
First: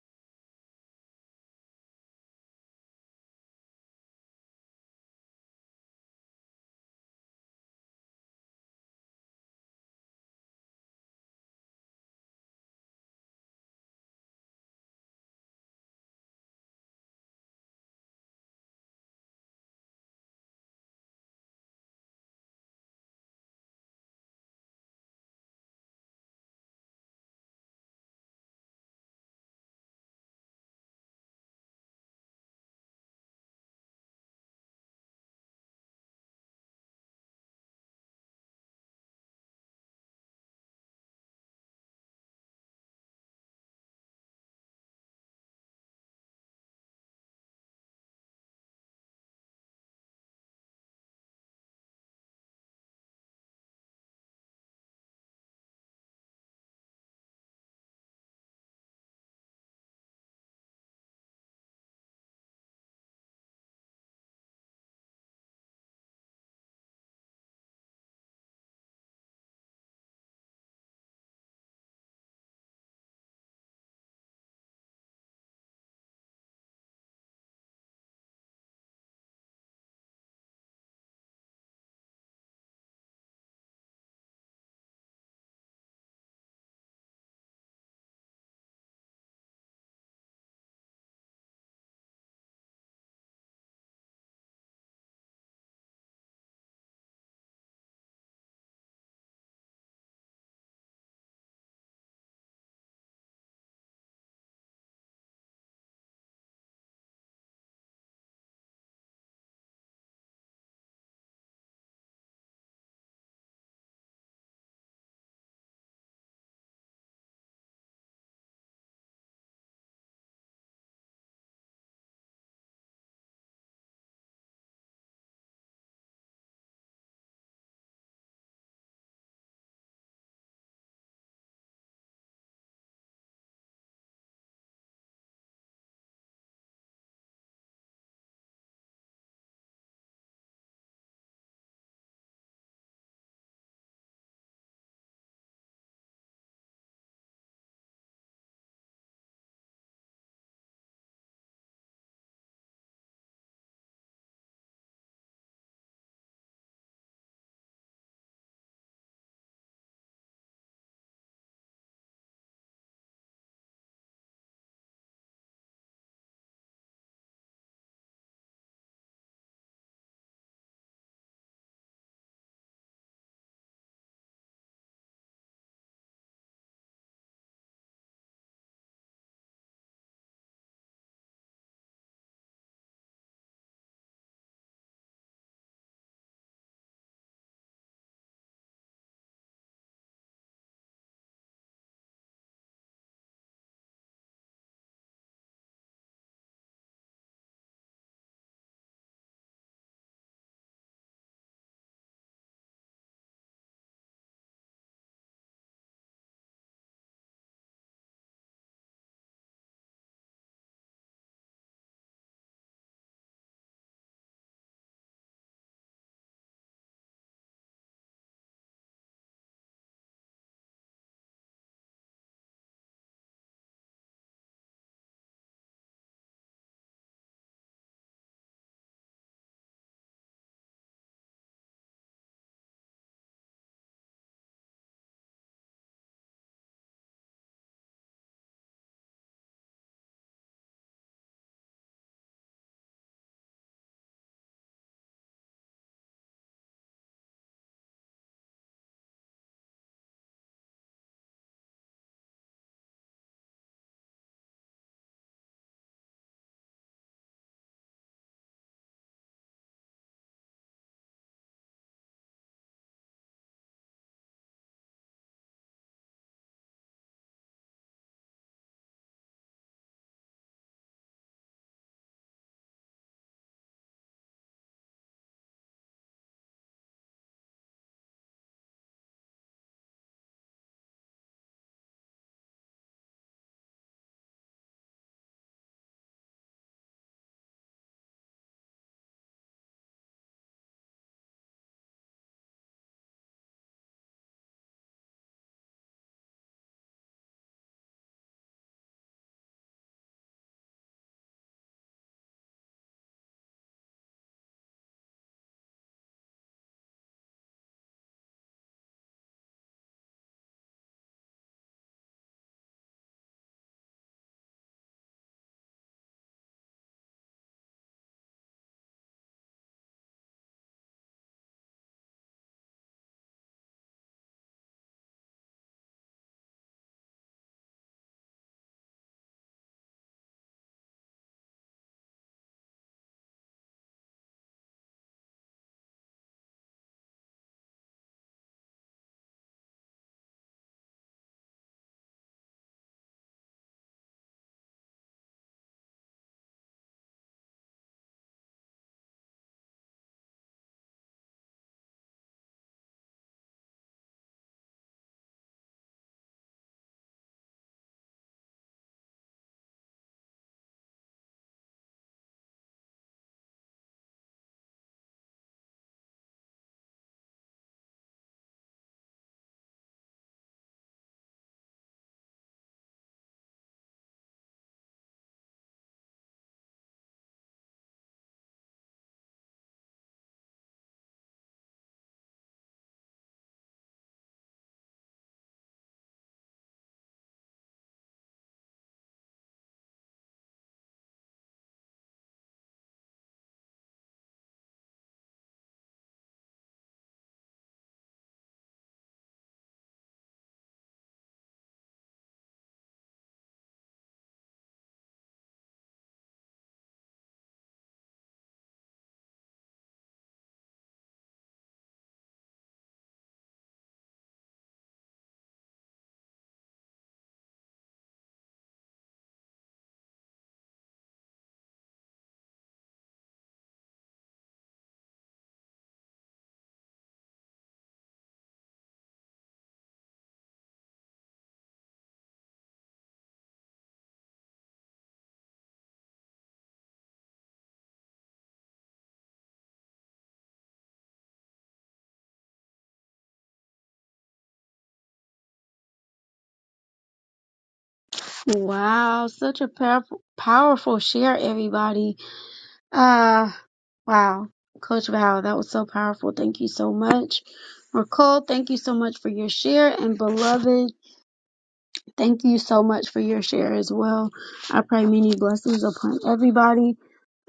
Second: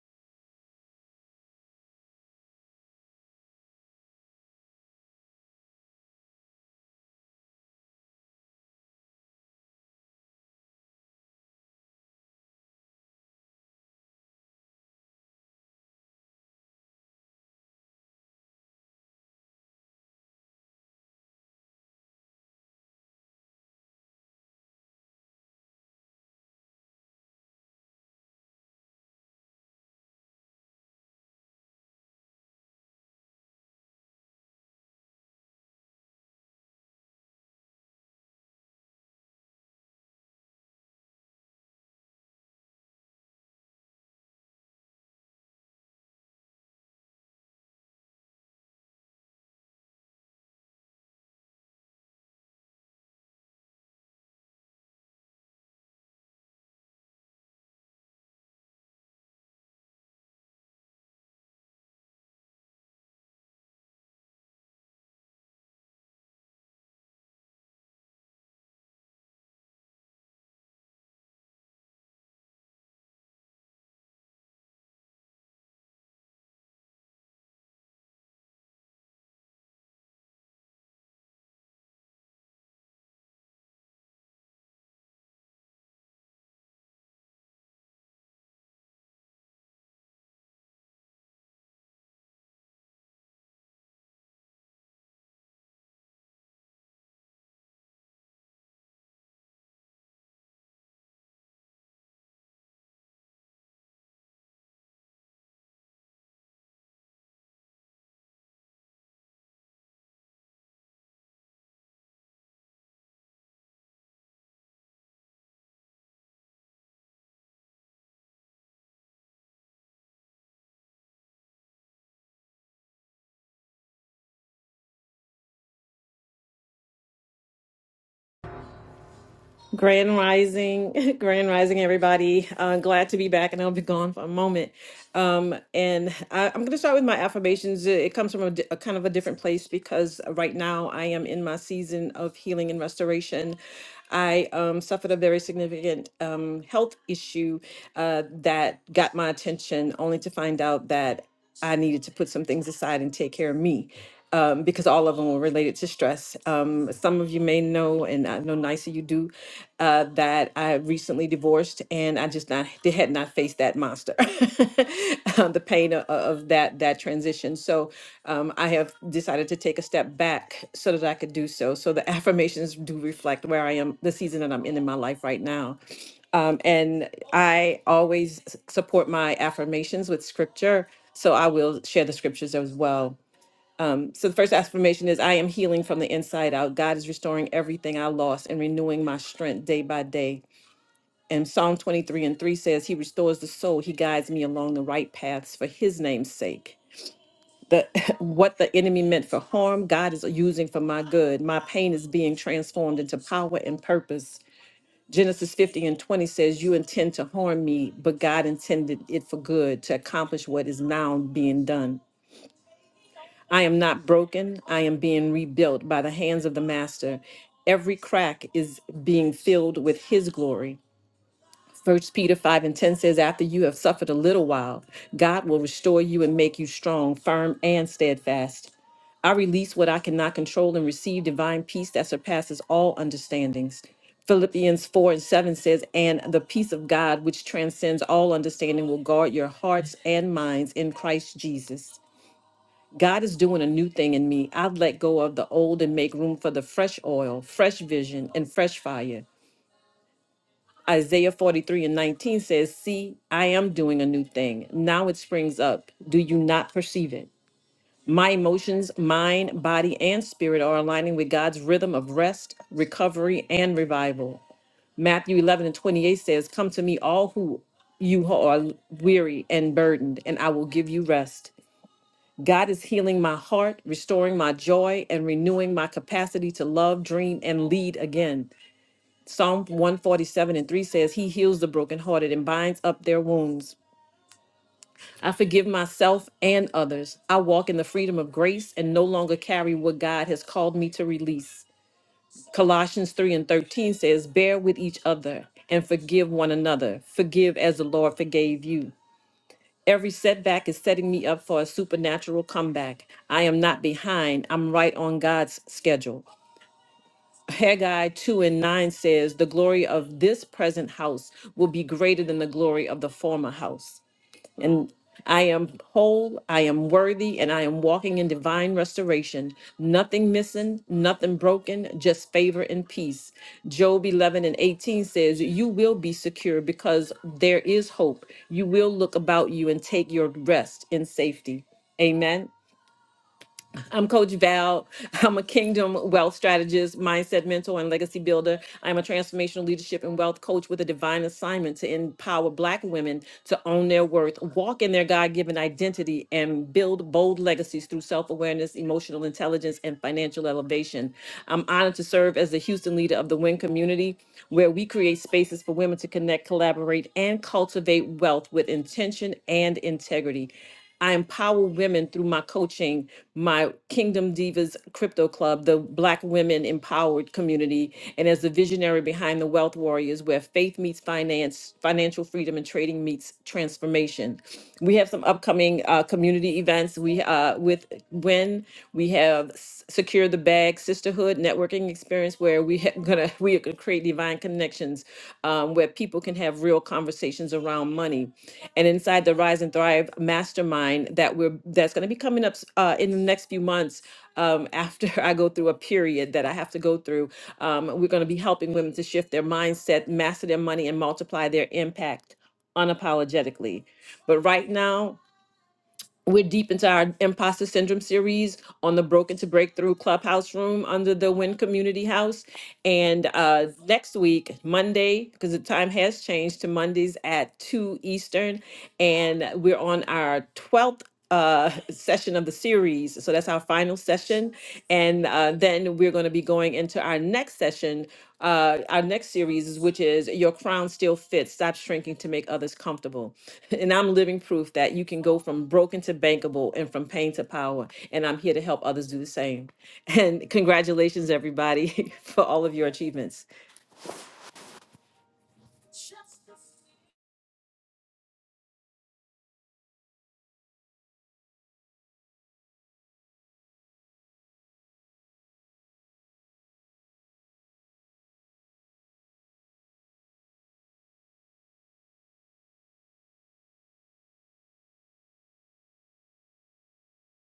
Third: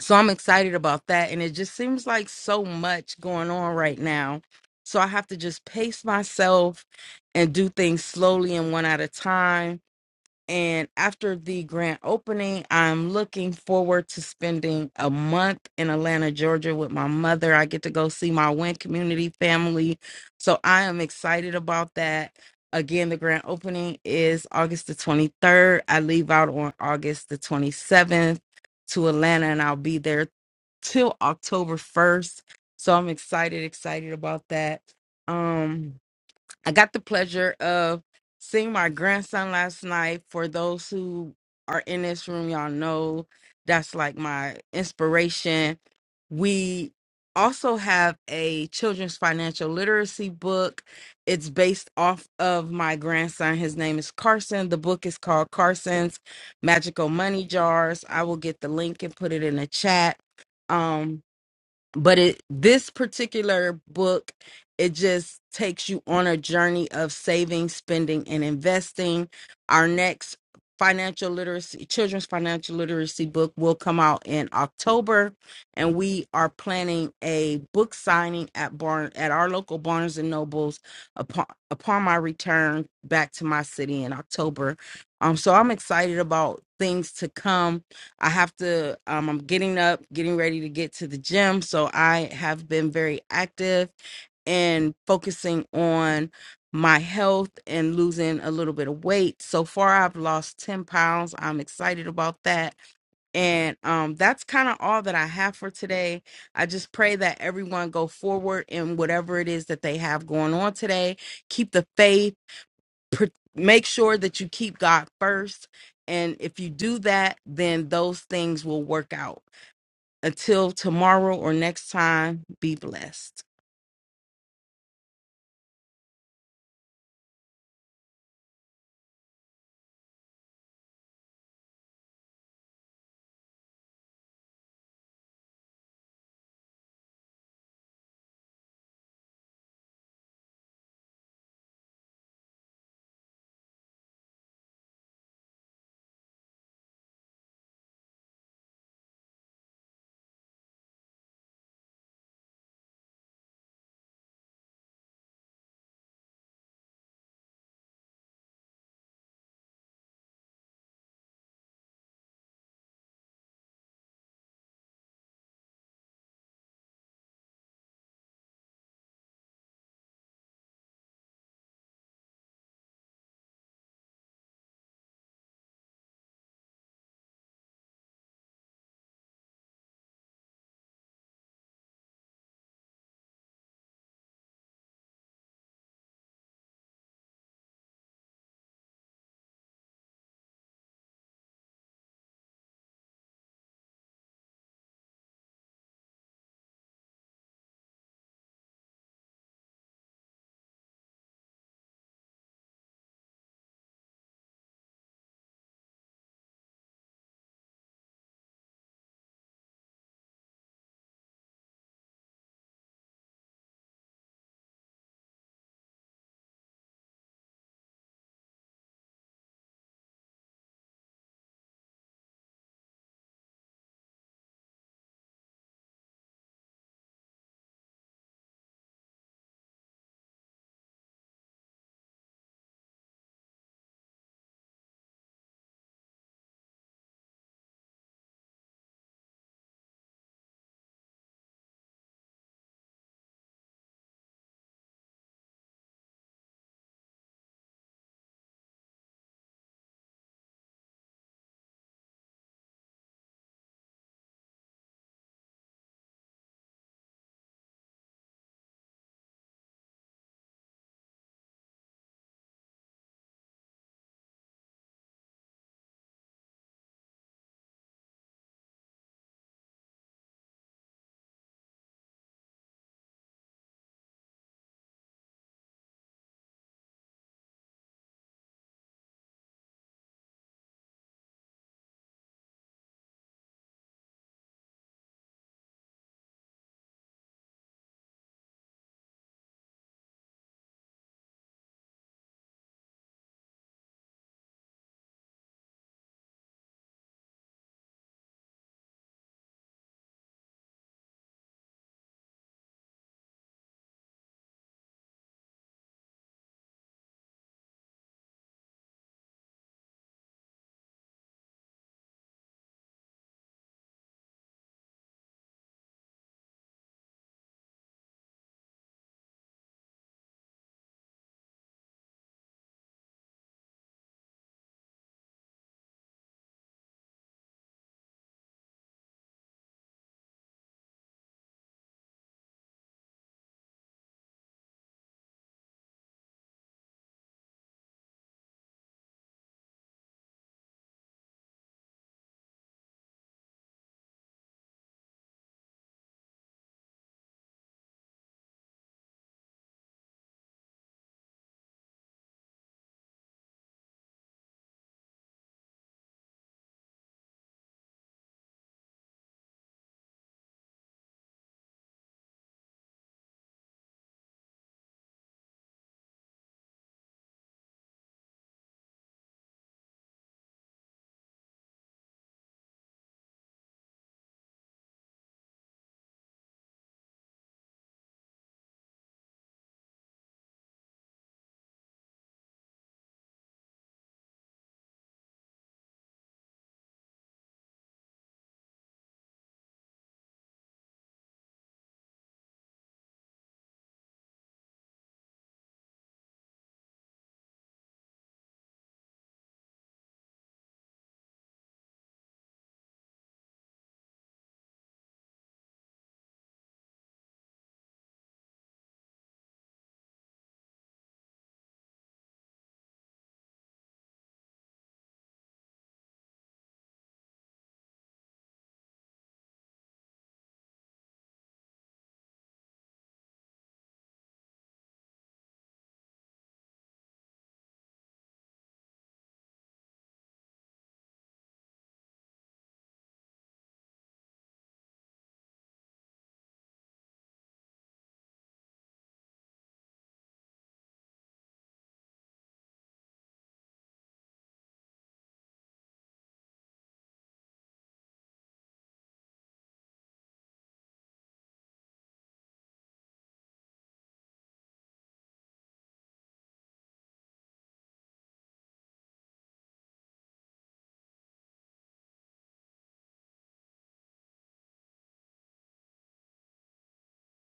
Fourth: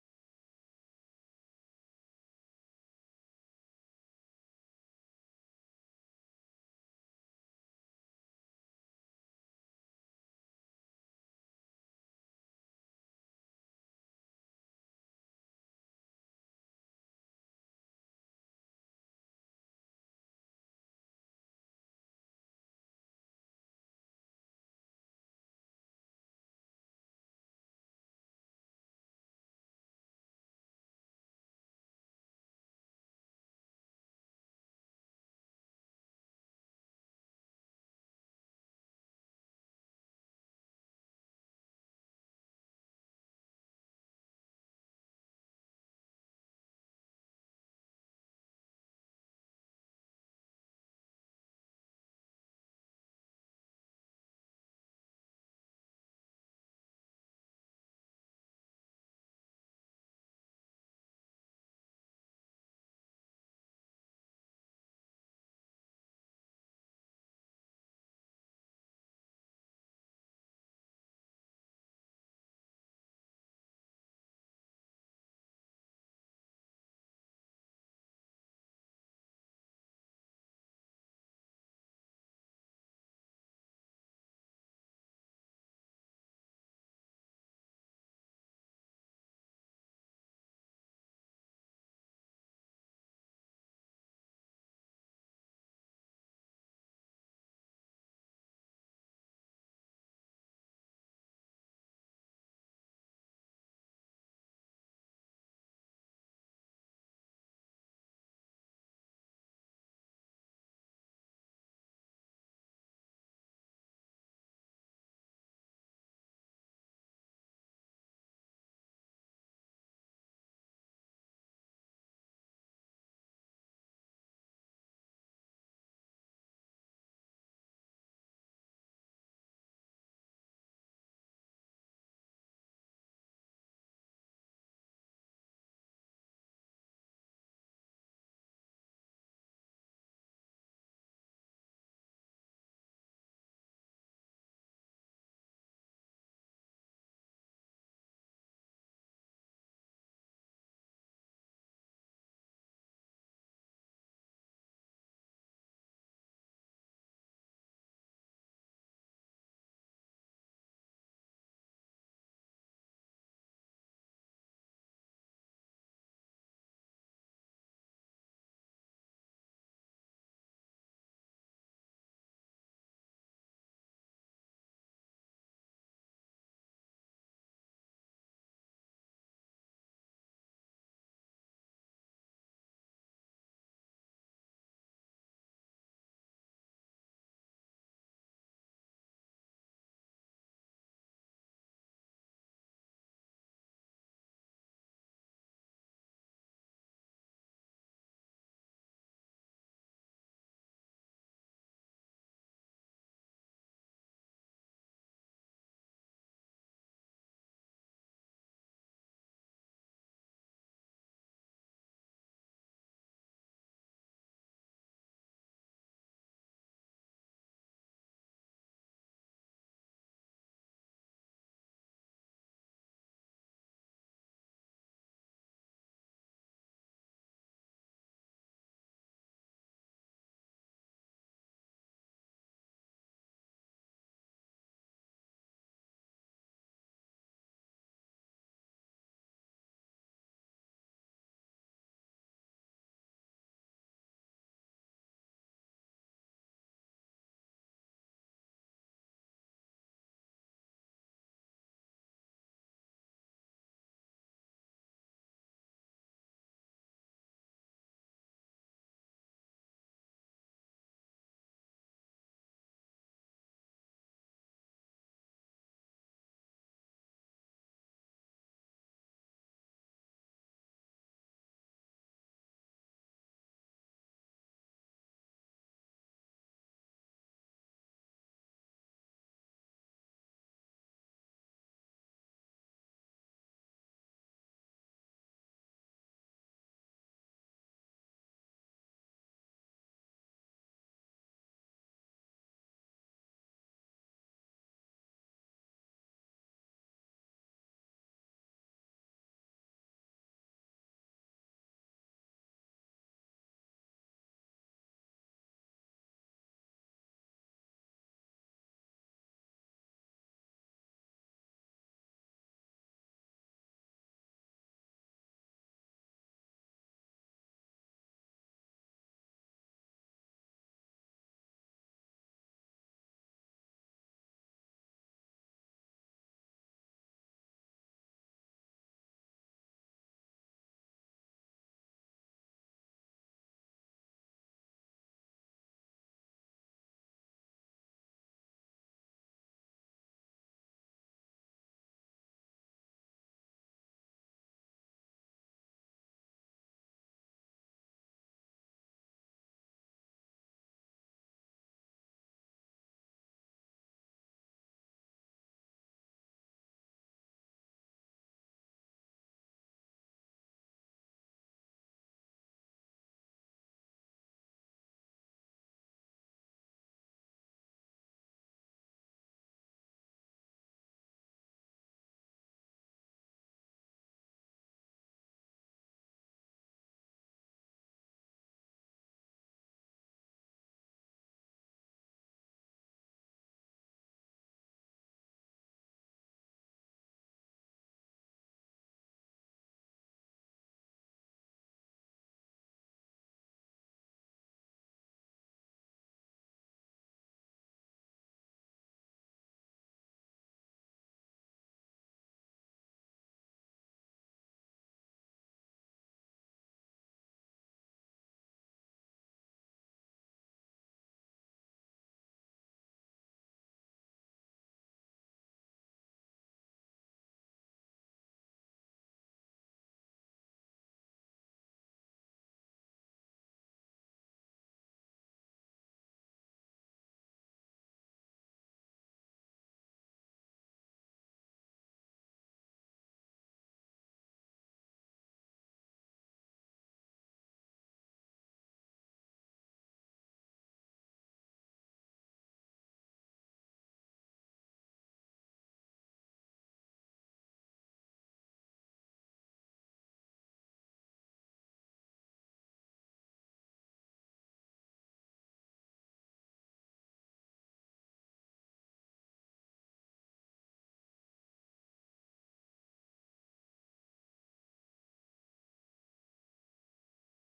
so I'm excited about that and it just seems like so much going on right now. So I have to just pace myself and do things slowly and one at a time and after the grand opening, I'm looking forward to spending a month in Atlanta, Georgia with my mother. I get to go see my Wynn community family. So I am excited about that. Again, the grand opening is August the 23rd. I leave out on August the 27th to Atlanta, and I'll be there till October 1st. So I'm excited, excited about that. Um, I got the pleasure of seeing my grandson last night. For those who are in this room, y'all know that's like my inspiration. We also have a children's financial literacy book. It's based off of my grandson. His name is Carson. The book is called Carson's Magical Money Jars. I will get the link and put it in the chat. Um, but it this particular book it just takes you on a journey of saving spending and investing our next financial literacy children's financial literacy book will come out in october and we are planning a book signing at barn at our local barnes and nobles upon upon my return back to my city in october um so i'm excited about things to come I have to, um, I'm getting up, getting ready to get to the gym. So I have been very active and focusing on my health and losing a little bit of weight. So far, I've lost 10 pounds. I'm excited about that. And um, that's kind of all that I have for today. I just pray that everyone go forward in whatever it is that they have going on today. Keep the faith pr- make sure that you keep God first. And if you do that, then those things will work out. Until tomorrow or next time, be blessed. Grand Rising, Grand Rising, everybody. Uh, glad to be back, and I'll be gone for a moment. Um, and I, I'm going to start with my affirmations. It it comes from a, di- a kind of a different place because right now I am in my season of healing and restoration. I um, suffered a very significant um, health issue uh, that got my attention, only to find out that. I needed to put some things aside and take care of me um, because all of them were related to stress. Um, some of you may know, and I know nicer you do, uh, that I recently divorced and I just not they had not faced that monster, um, the pain of, of that that transition. So um, I have decided to take a step back so that I could do so. So the affirmations do reflect where I am, the season that I'm in in my life right now. Um, and I always s- support my affirmations with scripture. So I will share the scriptures as well. Um, so the first affirmation is I am healing from the inside out. God is restoring everything I lost and renewing my strength day by day. And Psalm 23 and 3 says, He restores the soul. He guides me along the right paths for his name's sake. The, what the enemy meant for harm, God is using for my good. My pain is being transformed into power and purpose. Genesis 50 and 20 says, You intend to harm me, but God intended it for good to accomplish what is now being done. I am not broken. I am being rebuilt by the hands of the Master. Every crack is being filled with His glory. First Peter 5 and 10 says, After you have suffered a little while, God will restore you and make you strong, firm, and steadfast. I release what I cannot control and receive divine peace that surpasses all understandings. Philippians 4 and 7 says, And the peace of God, which transcends all understanding, will guard your hearts and minds in Christ Jesus. God is doing a new thing in me. I've let go of the old and make room for the fresh oil, fresh vision, and fresh fire. Isaiah 43 and 19 says, See, I am doing a new thing. Now it springs up. Do you not perceive it? My emotions, mind, body, and spirit are aligning with God's rhythm of rest, recovery, and revival. Matthew 11 and 28 says, Come to me, all who you who are weary and burdened, and I will give you rest. God is healing my heart, restoring my joy, and renewing my capacity to love, dream, and lead again. Psalm 147 and 3 says, He heals the brokenhearted and binds up their wounds. I forgive myself and others. I walk in the freedom of grace and no longer carry what God has called me to release. Colossians 3 and 13 says, Bear with each other and forgive one another. Forgive as the Lord forgave you. Every setback is setting me up for a supernatural comeback. I am not behind, I'm right on God's schedule. Haggai 2 and 9 says, The glory of this present house will be greater than the glory of the former house. And I am whole, I am worthy, and I am walking in divine restoration. Nothing missing, nothing broken, just favor and peace. Job 11 and 18 says, You will be secure because there is hope. You will look about you and take your rest in safety. Amen. I'm Coach Val. I'm a kingdom wealth strategist, mindset mentor, and legacy builder. I'm a transformational leadership and wealth coach with a divine assignment to empower Black women to own their worth, walk in their God given identity, and build bold legacies through self awareness, emotional intelligence, and financial elevation. I'm honored to serve as the Houston leader of the WIN community, where we create spaces for women to connect, collaborate, and cultivate wealth with intention and integrity. I empower women through my coaching, my Kingdom Divas Crypto Club, the Black Women Empowered community, and as the visionary behind the Wealth Warriors, where faith meets finance, financial freedom, and trading meets transformation. We have some upcoming uh, community events. We uh, with when we have S- Secure the Bag Sisterhood Networking Experience, where we ha- gonna we are gonna create divine connections, um, where people can have real conversations around money and inside the Rise and Thrive Mastermind that we're that's going to be coming up uh, in the next few months. Um, after I go through a period that I have to go through, um, we're going to be helping women to shift their mindset, master their money, and multiply their impact unapologetically. But right now, we're deep into our imposter syndrome series on the broken to breakthrough clubhouse room under the win community house and uh next week monday because the time has changed to mondays at 2 eastern and we're on our 12th uh session of the series so that's our final session and uh then we're going to be going into our next session uh, our next series, is- which is Your Crown Still Fits Stop Shrinking to Make Others Comfortable. And I'm living proof that you can go from broken to bankable and from pain to power. And I'm here to help others do the same. And congratulations, everybody, for all of your achievements. Wow, such a powerful powerful share, everybody. Uh wow, Coach Val, that was so powerful. Thank you so much, Ricole. Thank you so much for your share, and beloved. Thank you so much for your share as well. I pray many blessings upon everybody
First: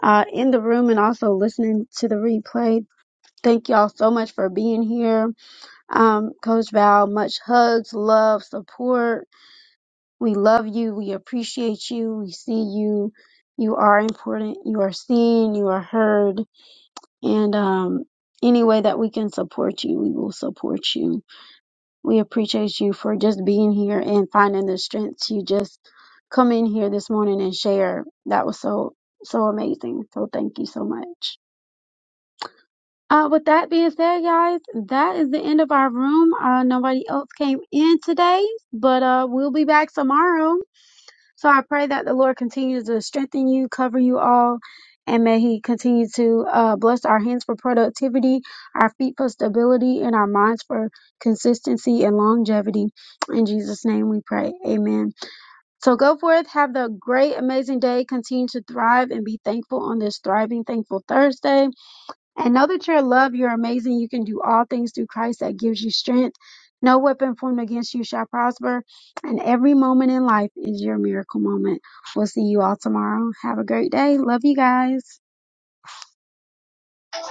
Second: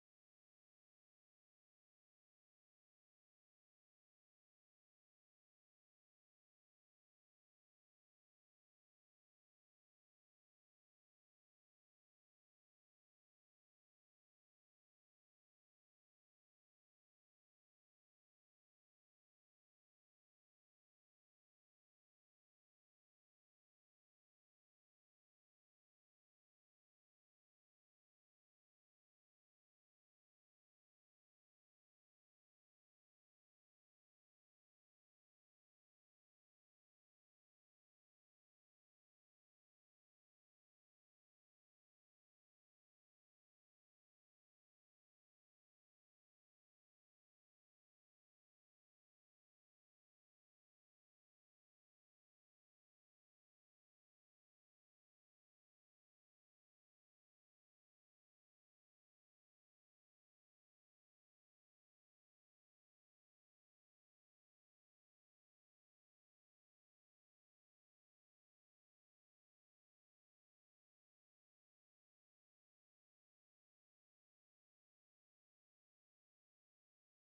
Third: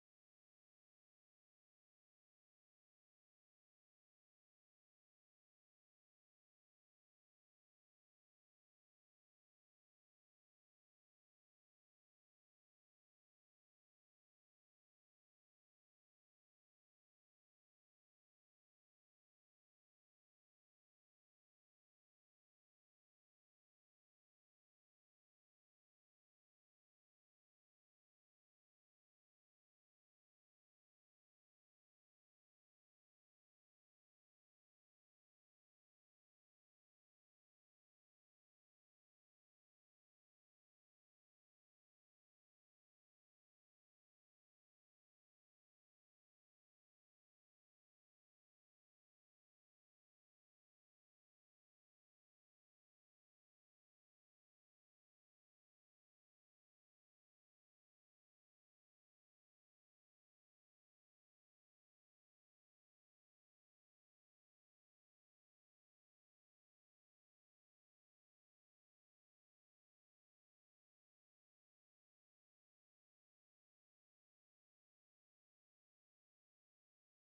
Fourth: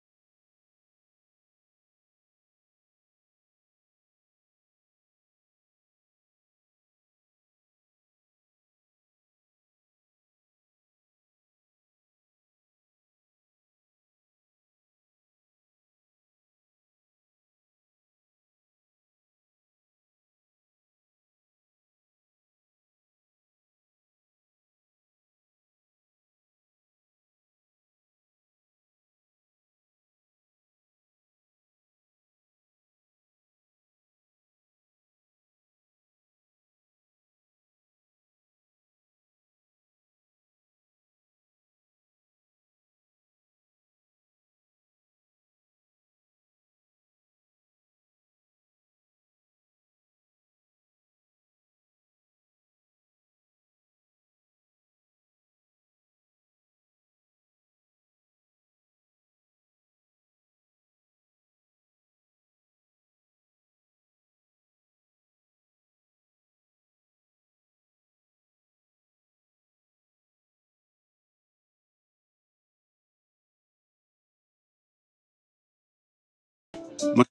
uh, in the room and also listening to the replay. Thank y'all so much for being here. Um, Coach Val, much hugs, love, support. We love you. We appreciate you. We see you. You are important. You are seen. You are heard. And um, any way that we can support you, we will support you. We appreciate you for just being here and finding the strength to just come in here this morning and share. That was so, so amazing. So thank you so much. Uh, with that being said, guys, that is the end of our room. Uh, nobody else came in today, but uh, we'll be back tomorrow. So I pray that the Lord continues to strengthen you, cover you all, and may He continue to uh, bless our hands for productivity, our feet for stability, and our minds for consistency and longevity. In Jesus' name we pray. Amen. So go forth, have the great, amazing day. Continue to thrive and be thankful on this Thriving Thankful Thursday. And know that your love, you're amazing. You can do all things through Christ that gives you strength. No weapon formed against you shall prosper. And every moment in life is your miracle moment. We'll see you all tomorrow. Have a great day. Love you guys. Much love.